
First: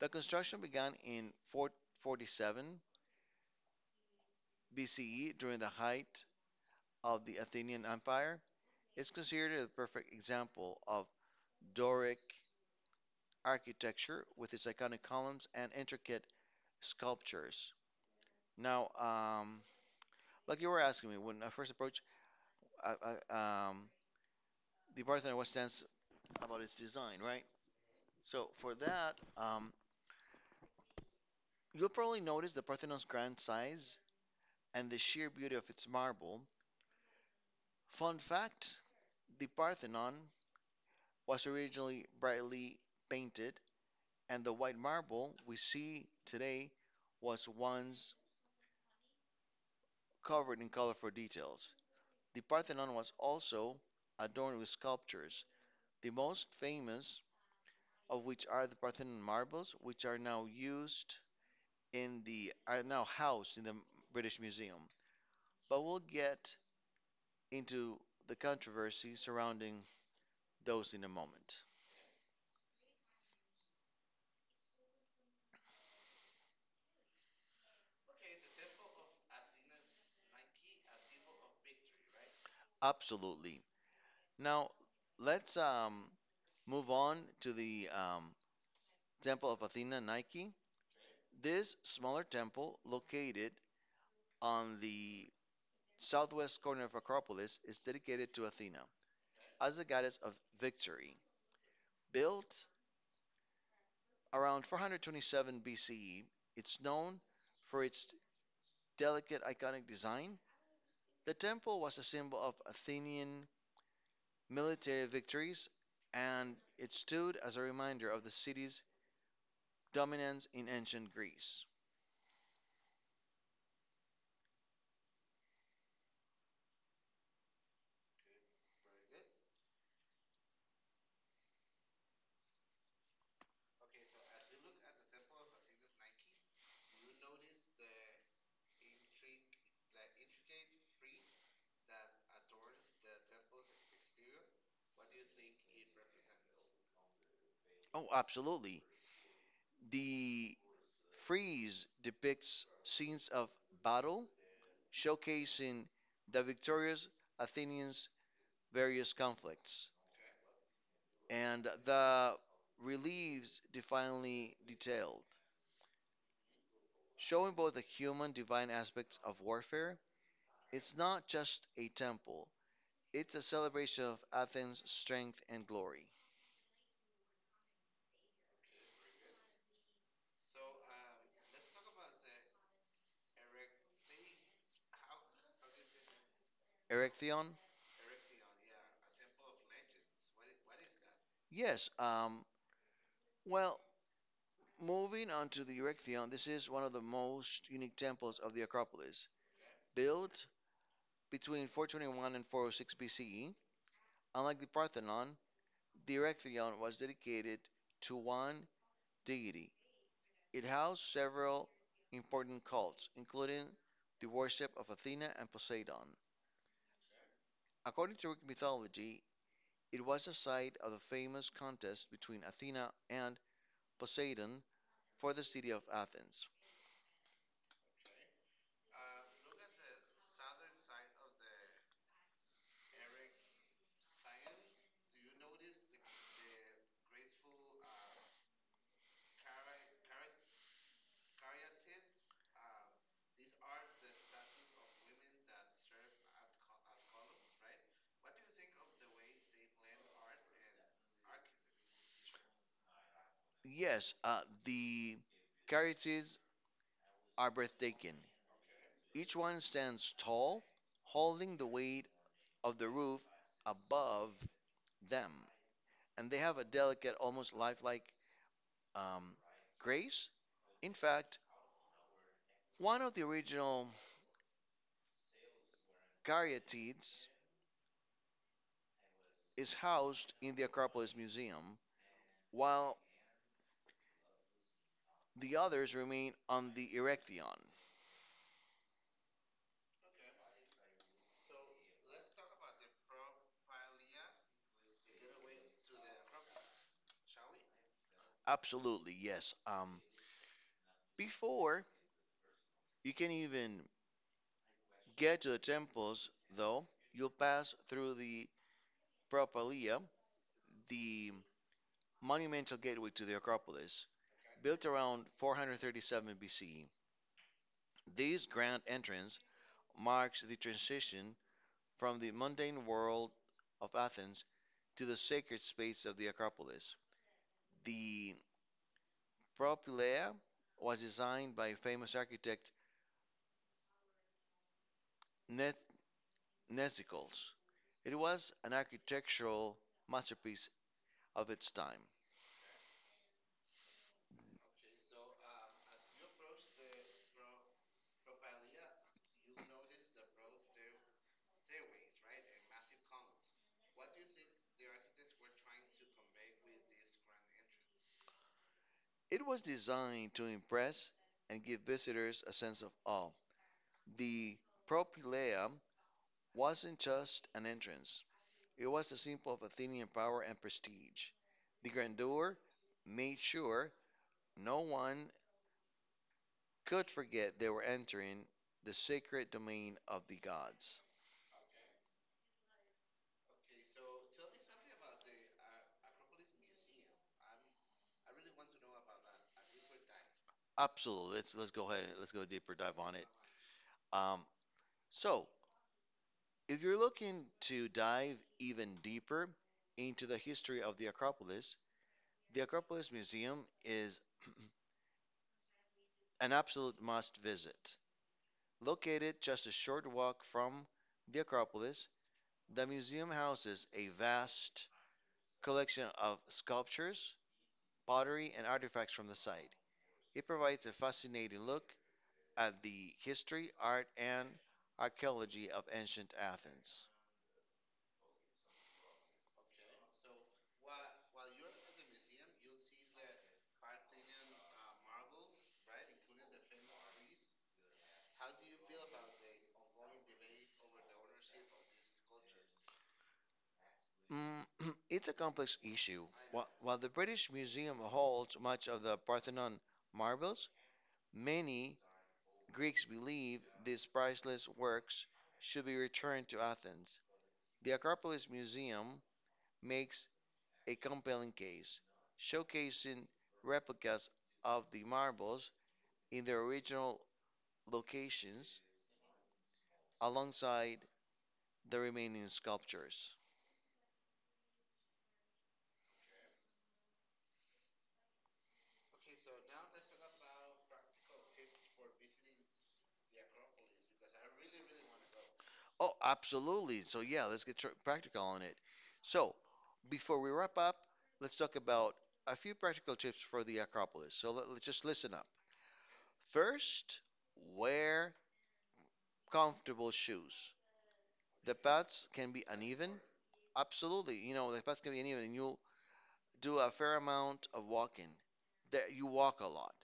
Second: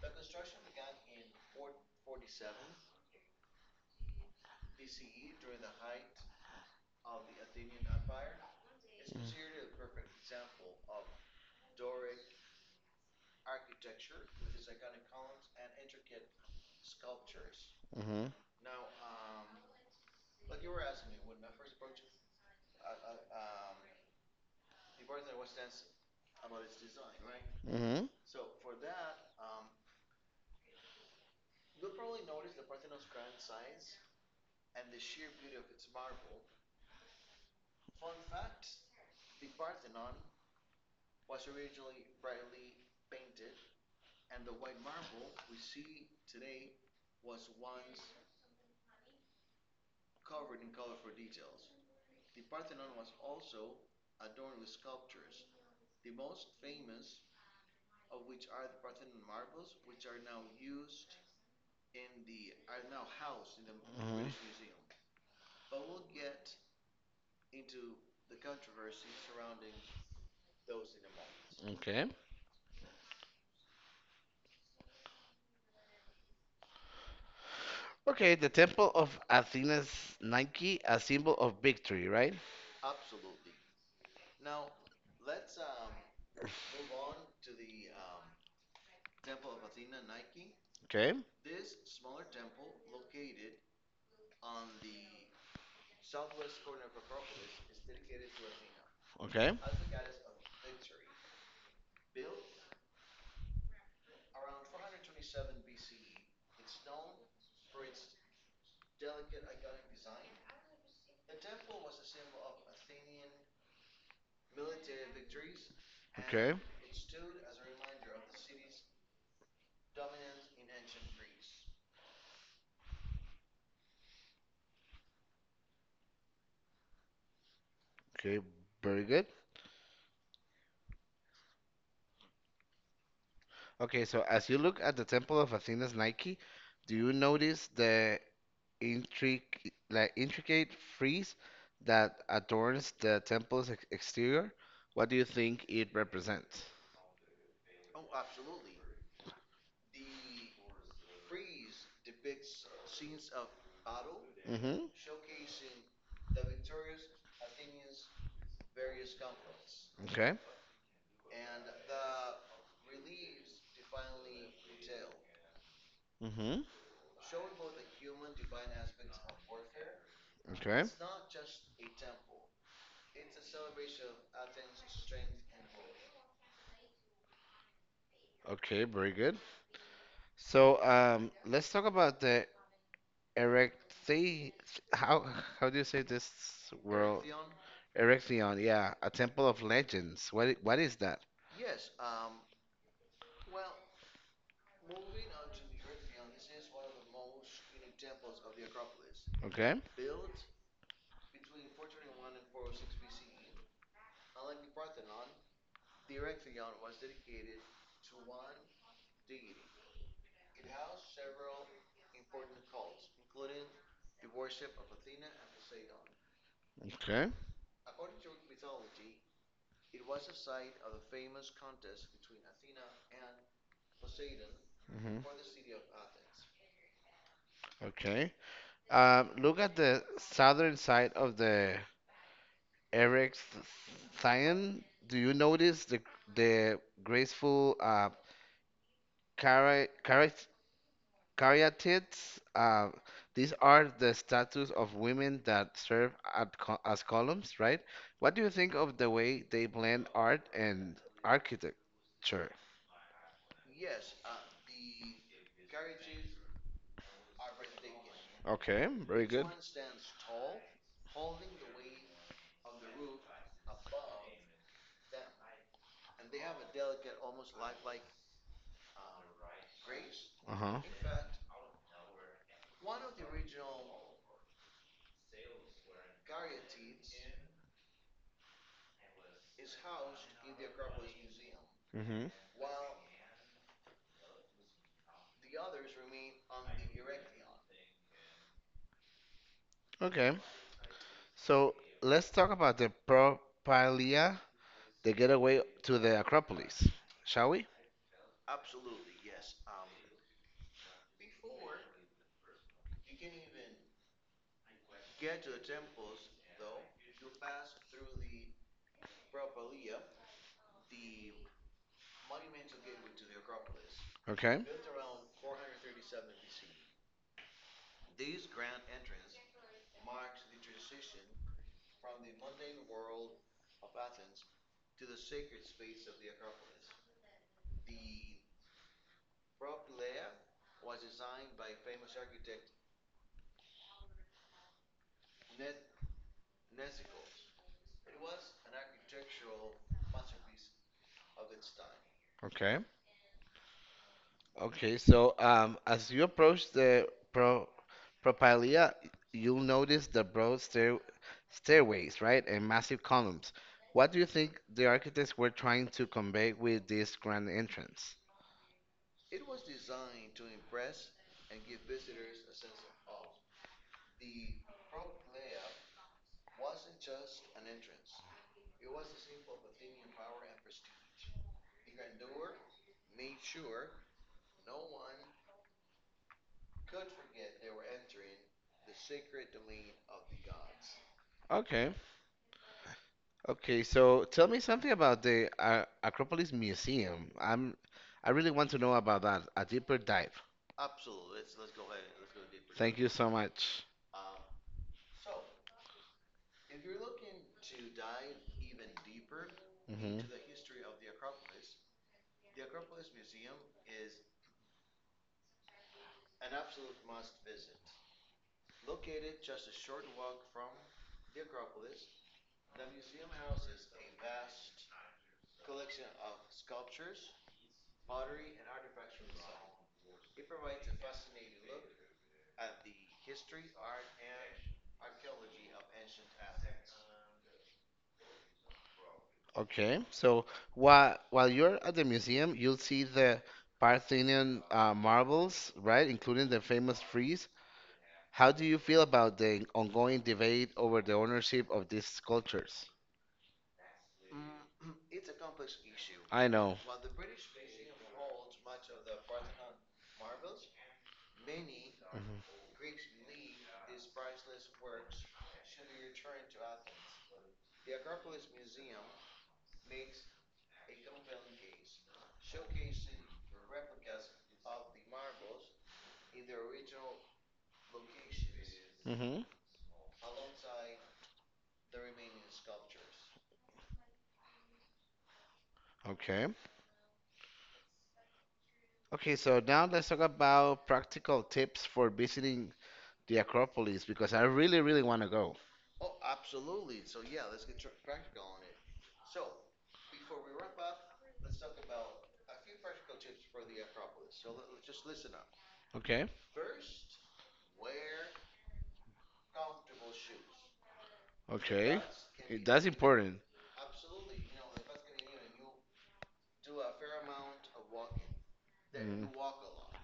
B: The construction began in four forty-seven B C E during the height of the Athenian Empire. It's considered a perfect example of Doric architecture with its iconic columns and intricate sculptures.
A: Mm-hmm.
B: Now, um, like you were asking me, when I first approached, I, I, um, the Parthenon was stands about its design, right?
A: Mm-hmm.
B: So for that, um, you'll probably notice the Parthenon's grand size and the sheer beauty of its marble. Fun fact, the Parthenon was originally brightly painted, and the white marble we see today was once covered in colorful details. The Parthenon was also adorned with sculptures, the most famous of which are the Parthenon marbles, which are now used in the are now housed in the
A: Mm-hmm.
B: British Museum. But we'll get into the controversy surrounding those in a moment.
A: Okay. Okay, the Temple of Athena's Nike, a symbol of victory, right?
B: Absolutely. Now, let's um, move on to the um, Temple of Athena Nike.
A: Okay.
B: This smaller temple, located on the southwest corner of Acropolis, is dedicated to Athena
A: Okay.
B: as the goddess of victory. Built around four hundred twenty-seven B C E, it's known for its delicate, iconic design. The temple was a symbol of Athenian military victories,
A: Okay.
B: and it stood as a reminder of the city's dominance in ancient Greece.
A: Okay, very good. Okay, so as you look at the temple of Athena's Nike, do you notice the intric like intricate frieze that adorns the temple's ex exterior? What do you think it represents?
B: Oh, absolutely. The frieze depicts scenes of battle,
A: Mm-hmm.
B: showcasing the victorious Athenians' various conflicts,
A: Okay.
B: and the reliefs divinely detailed,
A: Mm-hmm.
B: showing both the human divine aspects of warfare.
A: Okay.
B: It's not just a temple, it's a celebration of Athens' strength and glory.
A: Okay, very good. So, um, let's talk about the erecti how how do you say this world?
B: Erechtheion?
A: Erechtheion, yeah, a temple of legends. What i- what is that?
B: Yes. Um, well, moving on to the Erechtheion, this is one of the most unique temples of the Acropolis.
A: Okay.
B: Built between four twenty-one and four oh six B C E, unlike the Parthenon, the Erechtheion was dedicated to one deity. It housed several important cults, including the worship of Athena and Poseidon.
A: Okay.
B: According to Greek mythology, it was the site of the famous contest between Athena and Poseidon
A: Hmm.
B: for the city of Athens.
A: Okay. Um, look at the southern side of the Eric's Scion. Do you notice the the graceful uh, chara- chara- caryatids? Uh, these are the statues of women that serve at co- as columns, right? What do you think of the way they blend art and architecture?
B: Yes, uh, the Caryatids are breathtaking.
A: Okay, very
B: Each
A: good.
B: one stands tall, holding the weight of the roof above them, and they have a delicate, almost lifelike um, grace.
A: Uh-huh.
B: In fact, one of the original Caryatids is housed in the Acropolis Museum,
A: Mm-hmm.
B: while the others remain on the Erechtheion.
A: Okay. So let's talk about the Propylaea, the getaway to the Acropolis, shall we?
B: Absolutely, yes. Um, before you can even get to the temples, though, you'll pass through the Propylaea, the monumental gateway to the Acropolis,
A: Okay,
B: built around four hundred thirty-seven B C. This grand entrance marks the transition from the mundane world of Athens to the sacred space of the Acropolis. The Propylaea was designed by famous architect Neth- Nesicles. It was an architectural masterpiece of its time.
A: okay, okay. So um, as you approach the Pro Propylaea, you'll notice the broad stair stairways, right, and massive columns. What do you think the architects were trying to convey with this grand entrance?
B: It was designed to impress and give visitors a sense of awe. The Propylaea wasn't just an entrance, it was a symbol of Athenian power and prestige. The grandeur made sure no one could forget they were entering the sacred domain of the gods.
A: Okay. Okay, so tell me something about the uh, Acropolis Museum. I'm, I really want to know about that. A deeper dive.
B: Absolutely. Let's let's go ahead and let's go deeper
A: Thank
B: dive
A: you
B: on it.
A: so much.
B: Um, So, if you're looking to dive even deeper
A: Hmm.
B: into the history of the Acropolis, the Acropolis Museum is an absolute must visit. Located just a short walk from the Acropolis, the museum houses a vast collection of sculptures, pottery, and artifacts from the site. It provides a fascinating look at the history, art, and archaeology of ancient Athens.
A: Okay, so while while you're at the museum, you'll see the Parthenian uh, marbles, right, including the famous frieze. How do you feel about the ongoing debate over the ownership of these sculptures?
B: Mm, it's a complex issue.
A: I
B: Wh-
A: know.
B: While the British Museum holds much of the Parthenon marbles, many
A: Hmm.
B: Greeks believed these priceless works should be returned to Athens. The Acropolis Museum makes a compelling case, showcasing replicas of the marbles in their original locations
A: Hmm.
B: alongside the remaining sculptures.
A: Okay. Okay, so now let's talk about practical tips for visiting the Acropolis because I really, really want to go.
B: Oh, absolutely. So, yeah, let's get tr- practical on it. So, before we wrap up, let's talk about a few practical tips for the Acropolis. So, let, us just listen up.
A: Okay.
B: First, wear comfortable shoes. The
A: Okay.
B: paths can
A: It,
B: be
A: that's
B: uneven.
A: important.
B: Absolutely. You know, the paths can be uneven and you do a fair amount of walking. There you
A: Mm.
B: walk a lot.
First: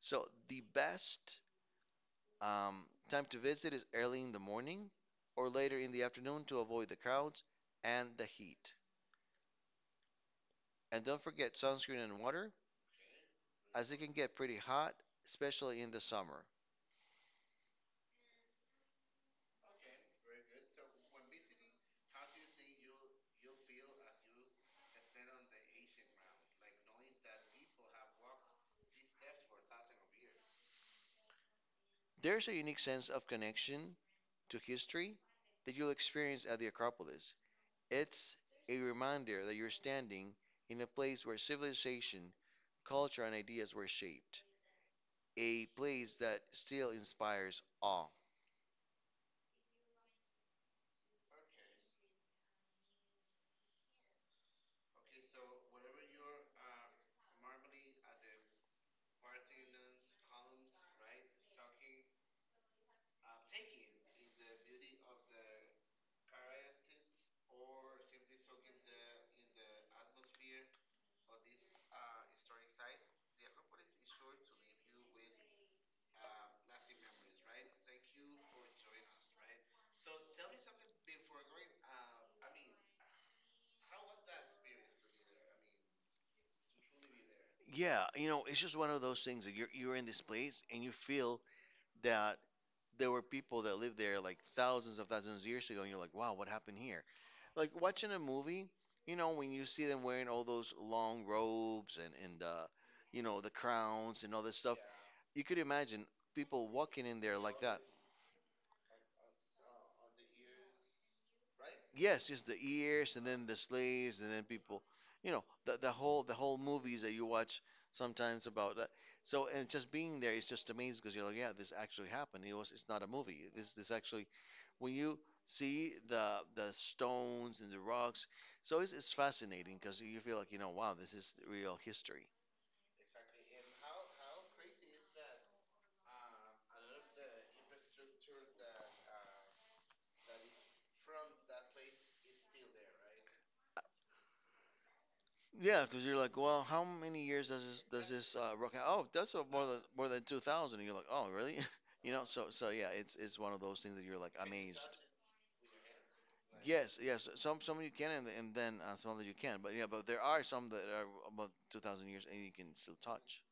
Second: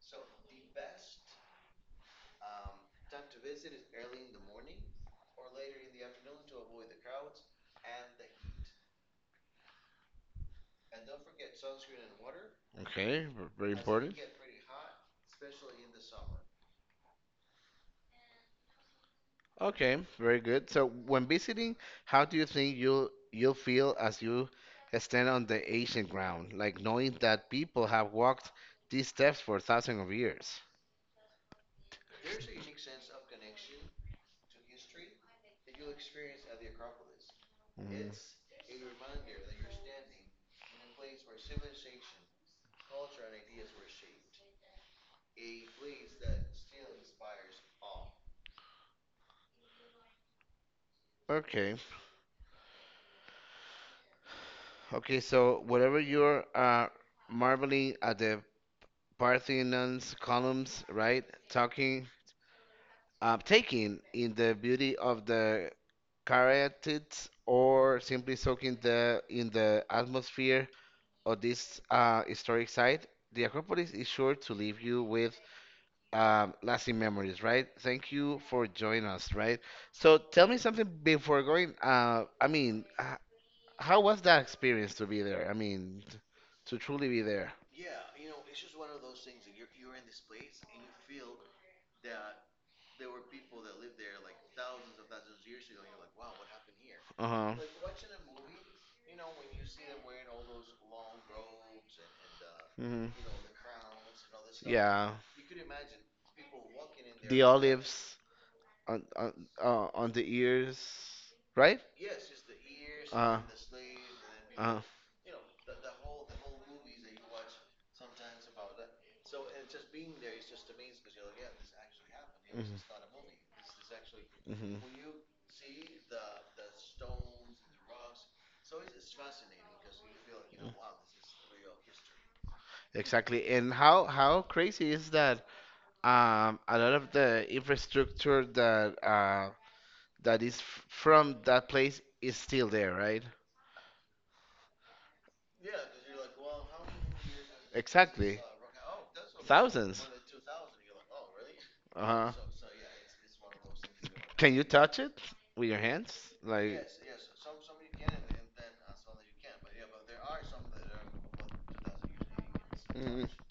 B: So the best um, time to visit is early in the morning or later in the afternoon to avoid the crowds and the heat. And don't forget sunscreen and water,
A: Okay, ver- very
B: as it can
A: important.
B: get pretty hot, especially in the summer.
A: Okay, very good. So when visiting, how do you think you'll you'll feel as you stand on the ancient ground, like knowing that people have walked these steps for thousands of years?
B: There's a unique sense of connection to history that you'll experience at the Acropolis.
A: Mm.
B: It's a reminder that you're standing in a place where civilization, culture, and ideas were shaped, a place that still inspires awe.
A: Okay, okay. So whatever you're uh, marveling at the Parthenon's columns, right? Talking, uh, taking in the beauty of the Caryatids or simply soaking the in the atmosphere of this uh, historic site, the Acropolis is sure to leave you with um, lasting memories, right? Thank you for joining us, right? So tell me something before going. Uh, I mean, h- how was that experience to be there? I mean, t- to truly be there.
B: Yeah, you know, it's just one of those things that you're you're in this place and you feel that there were people that lived there like thousands of thousands of years ago, and you're like, wow, what happened here?
A: Uh huh.
B: Like watching a movie, you know, when you see them wearing all those long robes and and uh,
A: Hmm.
B: you know the crowns and all this stuff,
A: Yeah.
B: you could imagine people walking in there
A: The
B: like that.
A: olives on on uh, on the ears, right?
B: Yes, just the ears and
A: Uh,
B: then the slaves and then
A: uh.
B: people, you know, the the whole the whole movies that you watch sometimes about that. So and just being there is just amazing because you're like, yeah, this actually happened. It was
A: Mhm,
B: it's not a movie. This this actually,
A: mhm.
B: when you see the the stones and the rocks, so it's it's fascinating because you feel like, you know, wow, this is real history.
A: Exactly. And how how crazy is that? Um, a lot of the infrastructure that uh that is f from that place is still there, right?
B: Yeah, because you're like, well, how many years does this does this
A: Exactly.
B: uh, rock? Out? Oh, that's uh, more than more
A: Thousands.
B: than two thousand. And you're like, oh, really? You know,
A: Uh-huh.
B: so so yeah, it's it's one of those things that you're like
A: Can you
B: amazed.
A: touch it with your hands? Like.
B: Yes, yes. Some some you can, and, and then uh, some that you can. But yeah, but there are some that are about two thousand years, and you can still touch.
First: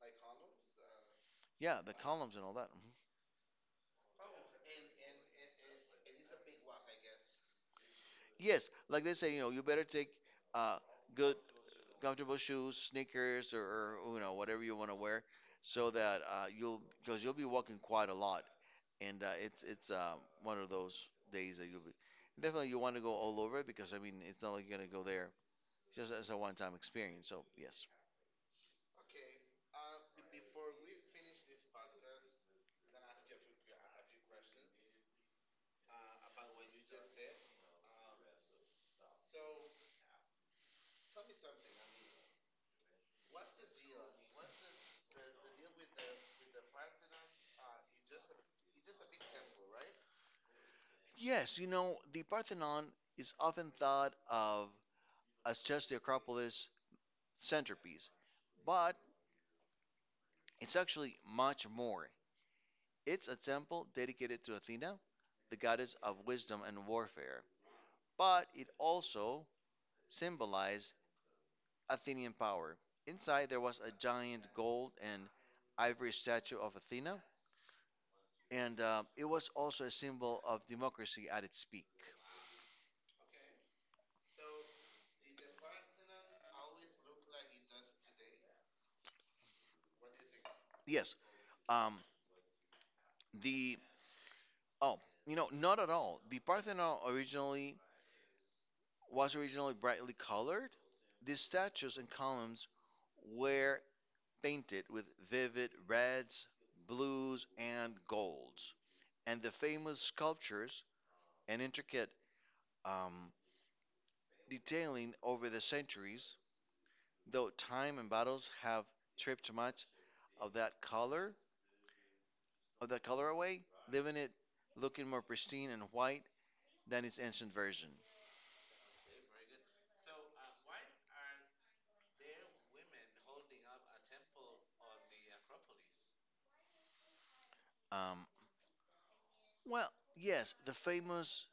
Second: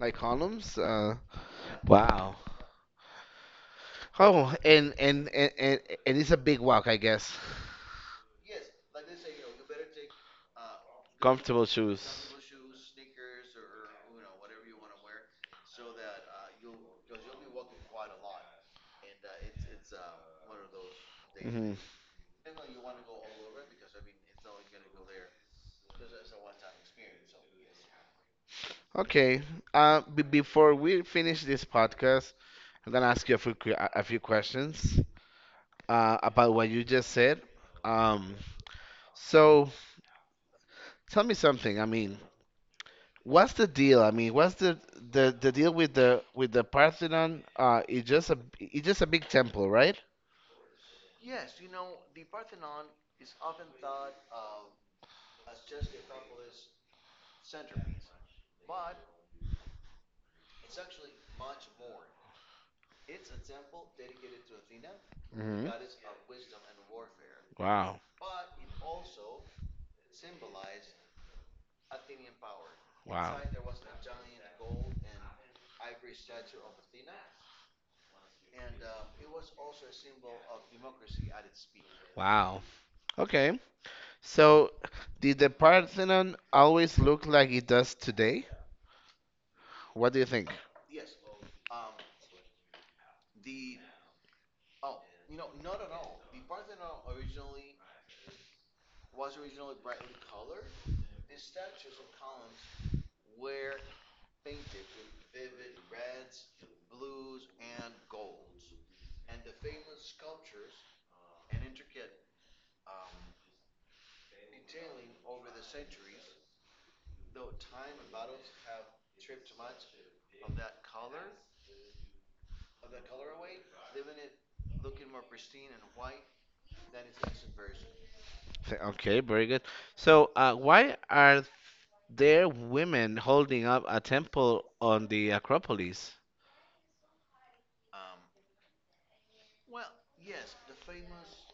A: Like columns. Uh,
B: Yeah, the columns
A: Wow.
B: and all that. Mhm.
A: oh, and and and and, and it's a big walk, I guess.
B: Yes, like they say, you know, you better take uh, good,
A: Comfortable shoes.
B: comfortable shoes, sneakers, or, or you know whatever you want to wear, so that uh, you'll because you'll be walking quite a lot, and uh, it's it's um, one of those days that
A: Hmm.
B: you'll be definitely you want to go all over it, because I mean it's not like you're gonna go there just as a one-time experience. So yes.
A: Okay. Uh, b- before we finish this podcast, I'm gonna ask you a few que- a few questions uh, about what you just said. Um, so tell me something. I mean, what's the deal? I mean, what's the the, the deal with the with the Parthenon? Uh, it's just a it's just a big temple, right?
B: Yes, you know, the Parthenon is often thought of as just the Acropolis centerpiece, but it's actually much more. It's a temple dedicated to Athena, the
A: Hmm.
B: goddess of wisdom and warfare,
A: Wow.
B: but it also symbolized Athenian power.
A: Wow.
B: Inside, there was a giant gold and ivory statue of Athena, and uh, it was also a symbol of democracy at its peak.
A: Wow. Okay. So, did the Parthenon always look like it does today? What do you think?
B: Yes, um, the Oh, you know, not at all. The Parthenon originally was originally brightly colored. The statues and columns were painted with vivid reds, blues, and golds. And the famous sculptures and intricate um, detailing over the centuries, though time and battles have stripped much of that color of that color away, leaving it looking more pristine and white than its ancient version.
A: Th- Okay, very good. So, uh, why are there women holding up a temple on the Acropolis?
B: Um, well, yes, the famous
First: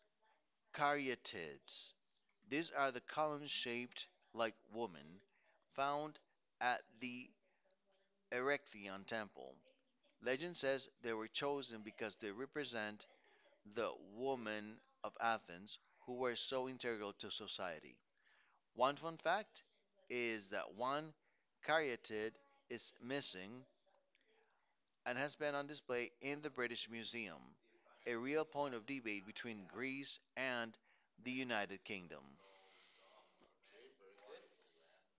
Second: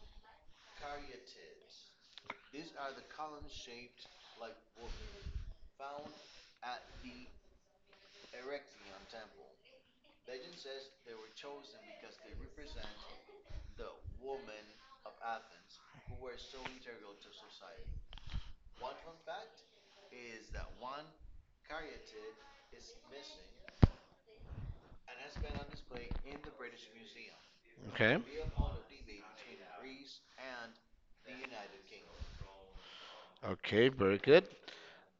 B: Caryatids. These are the columns shaped like women found at the Erechtheion temple. Legend says they were chosen because they represent the women of Athens who were so integral to society. One fun fact is that one caryatid is missing and has been on display in the British Museum,
A: That's
B: a
A: okay.
B: real
A: Real
B: point
A: honor.
B: of debate between Greece and the United Kingdom.
A: Okay, very good.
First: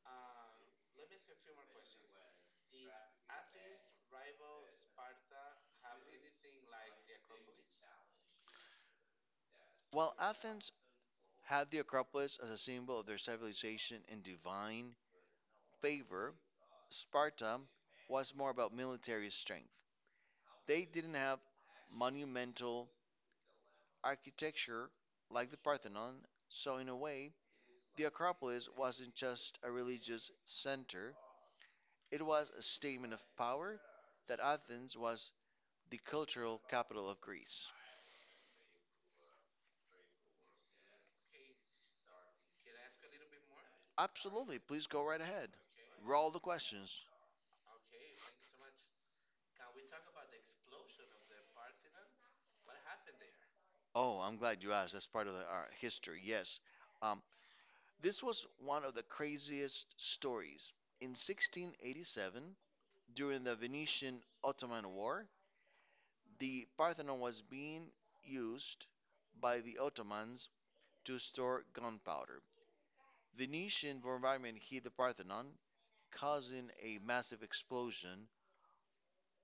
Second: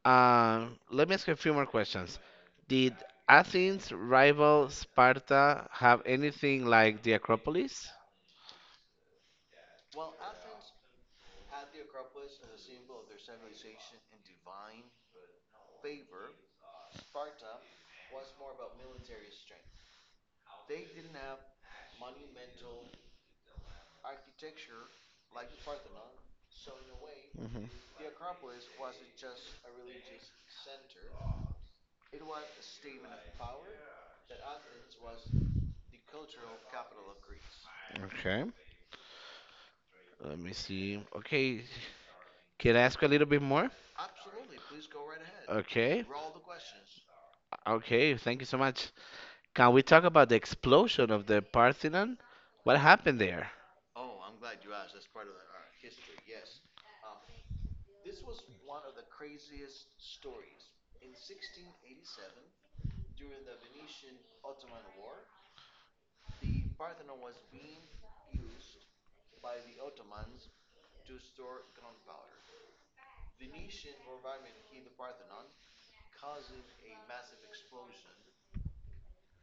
A: Um, let me ask you a few more questions. Did Athens rival Sparta have anything like the Acropolis?
B: While Athens had the Acropolis as a symbol of their civilization and divine favor, Sparta was more about military strength. They didn't have monumental architecture like the Parthenon, so in a way,
A: Hmm.
B: the Acropolis wasn't just a religious center, it was a statement of power that Athens was the cultural capital of Greece.
A: Okay. Let me see. Okay. Can I ask a little bit more?
B: Absolutely, please go right ahead.
A: Okay.
B: Roll the questions.
A: Okay. Thank you so much. Can we talk about the explosion of the Parthenon? What happened there?
B: Oh, I'm glad you asked. That's part of the, our history. Yes. Um, this was one of the craziest stories. In sixteen eighty-seven, during the Venetian Ottoman War, the Parthenon was being used by the Ottomans to store gunpowder. Venetian bombardment hit the Parthenon, causing a massive explosion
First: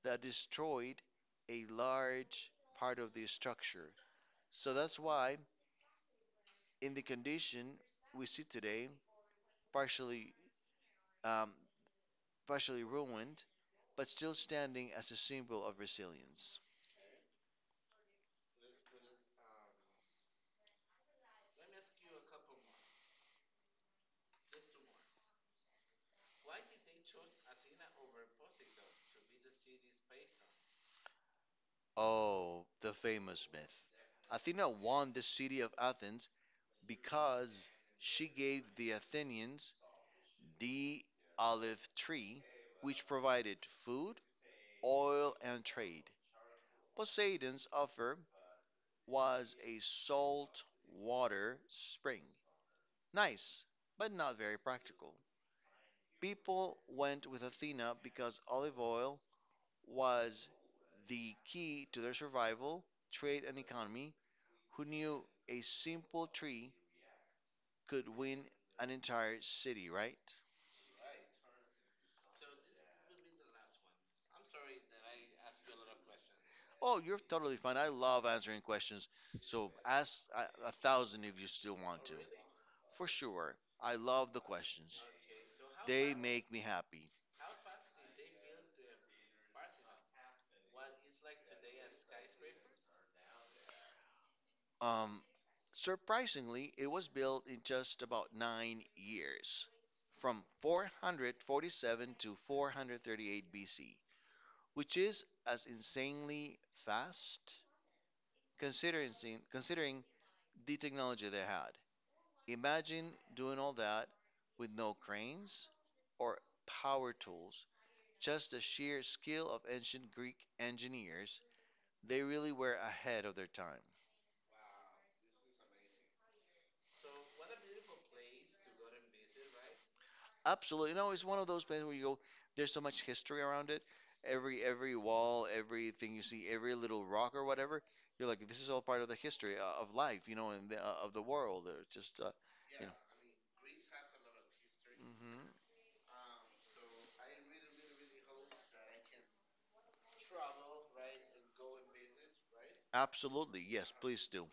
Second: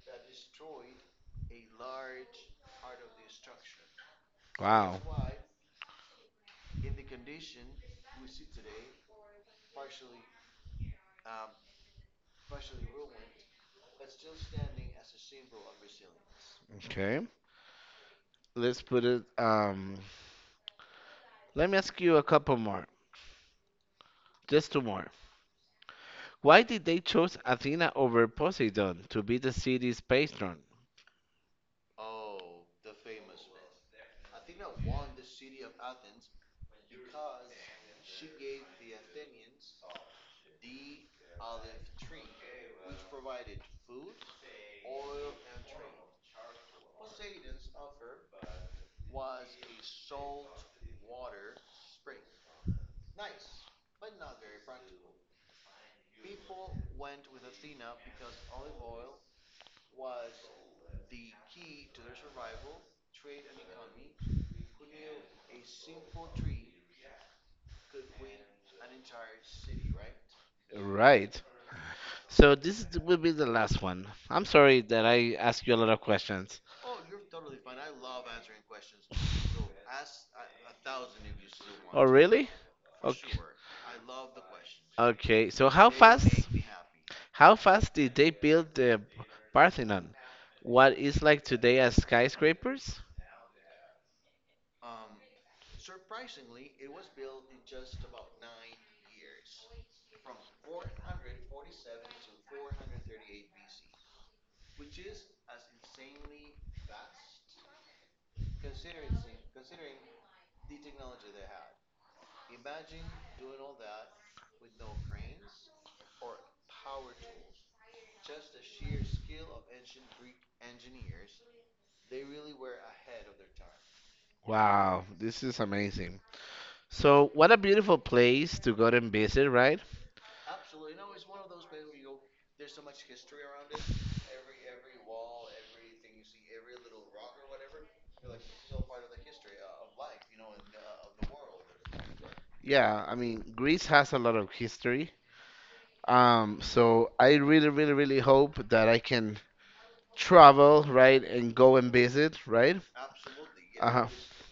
B: that destroyed a large part of the structure. So
A: Wow.
B: that's why, in the condition we see today, partially um, partially ruined, but still standing as a symbol of resilience.
A: Okay. Let's put it. Um. Let me ask you a couple more. Just two more. Why did they choose Athena over Poseidon to be the city's patron?
B: Oh, the famous myth. Athena won the city of Athens because she gave the Athenians the olive tree, which provided food, oil, and trade. Poseidon's offer was a salt water spring. Nice, but not very practical. People went with Athena because olive oil was the key to their survival, trade, and economy. Who knew a simple tree could win an entire city, right?
A: Right. So this is- will be the last one. I'm sorry that I ask you a lot of questions.
B: Oh, you're totally fine. I love answering questions. So ask a, a thousand if you still want
A: Oh,
B: to.
A: really?
B: For
A: Okay.
B: sure. I love the questions.
A: Okay. So how
B: They
A: fast?
B: make me happy.
A: How fast did they build the Parthenon? What is like today as skyscrapers?
B: Um, surprisingly, it was built in just about nine years, from four hundred forty-seven to four hundred thirty-eight B C, which is as insanely fast considering considering the technology they had. Imagine doing all that with no cranes or power tools, just the sheer skill of ancient Greek engineers. They really were ahead of their time.
A: Wow, this is amazing. So what a beautiful place to go and visit, right?
B: Absolutely. You know, it's one of those places where you go, there's so much history around it. Every every wall, everything you see, every little rock or whatever, you're like, this is all part of the history uh, of life, you know, and the, uh, of the world. Or just uh,
A: Yeah, I mean Greece has a lot of history.
B: hmm.
A: Um, so I really, really, really hope that I can travel, right, and go and visit, right?
B: Absolutely. Yes,
A: Uh-huh.
B: please do.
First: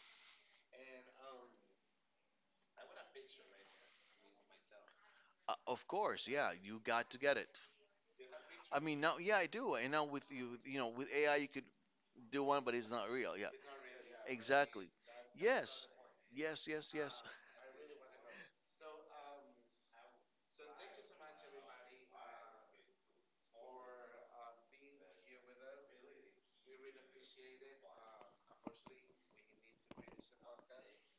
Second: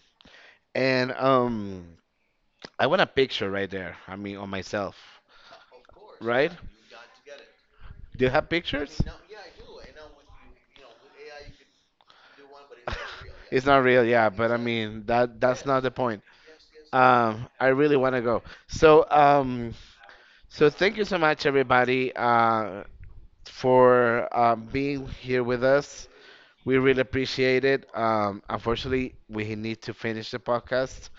A: And um, I want a picture right there. I mean, on myself,
B: Uh, of course.
A: right?
B: Yeah, you got to get it.
A: Do you have
B: I mean,
A: pictures?
B: now, yeah, I do. And now with you, you know, with A I, you could do one, but it's not real. Yeah,
A: It's not real, yeah, but I
B: exactly.
A: mean that that's not
B: Yes,
A: the point.
B: yes, yes, yes.
A: Um, I really want to go. So, um, so thank you so much, everybody, uh, for uh, being here with us. We really appreciate it. Um, unfortunately, we need to finish the podcast.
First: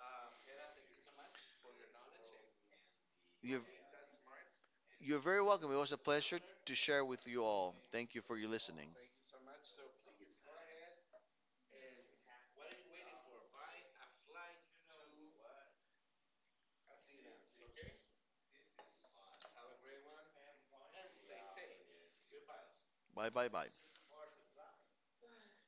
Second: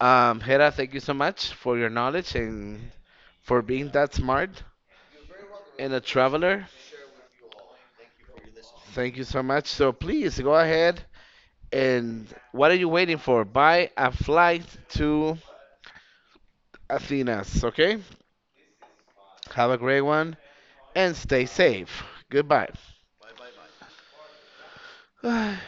A: Um, Hera, thank you so much for your knowledge and
B: You're
A: for being that smart
B: you're very welcome. It was
A: and
B: a
A: a
B: pleasure
A: traveler.
B: to share with you all. Thank you for your listening.
A: Thank you so much. So please go ahead and what are you waiting for? Buy a flight to Athens, okay? Have a great one and stay safe. Goodbye.
B: Bye, bye, bye.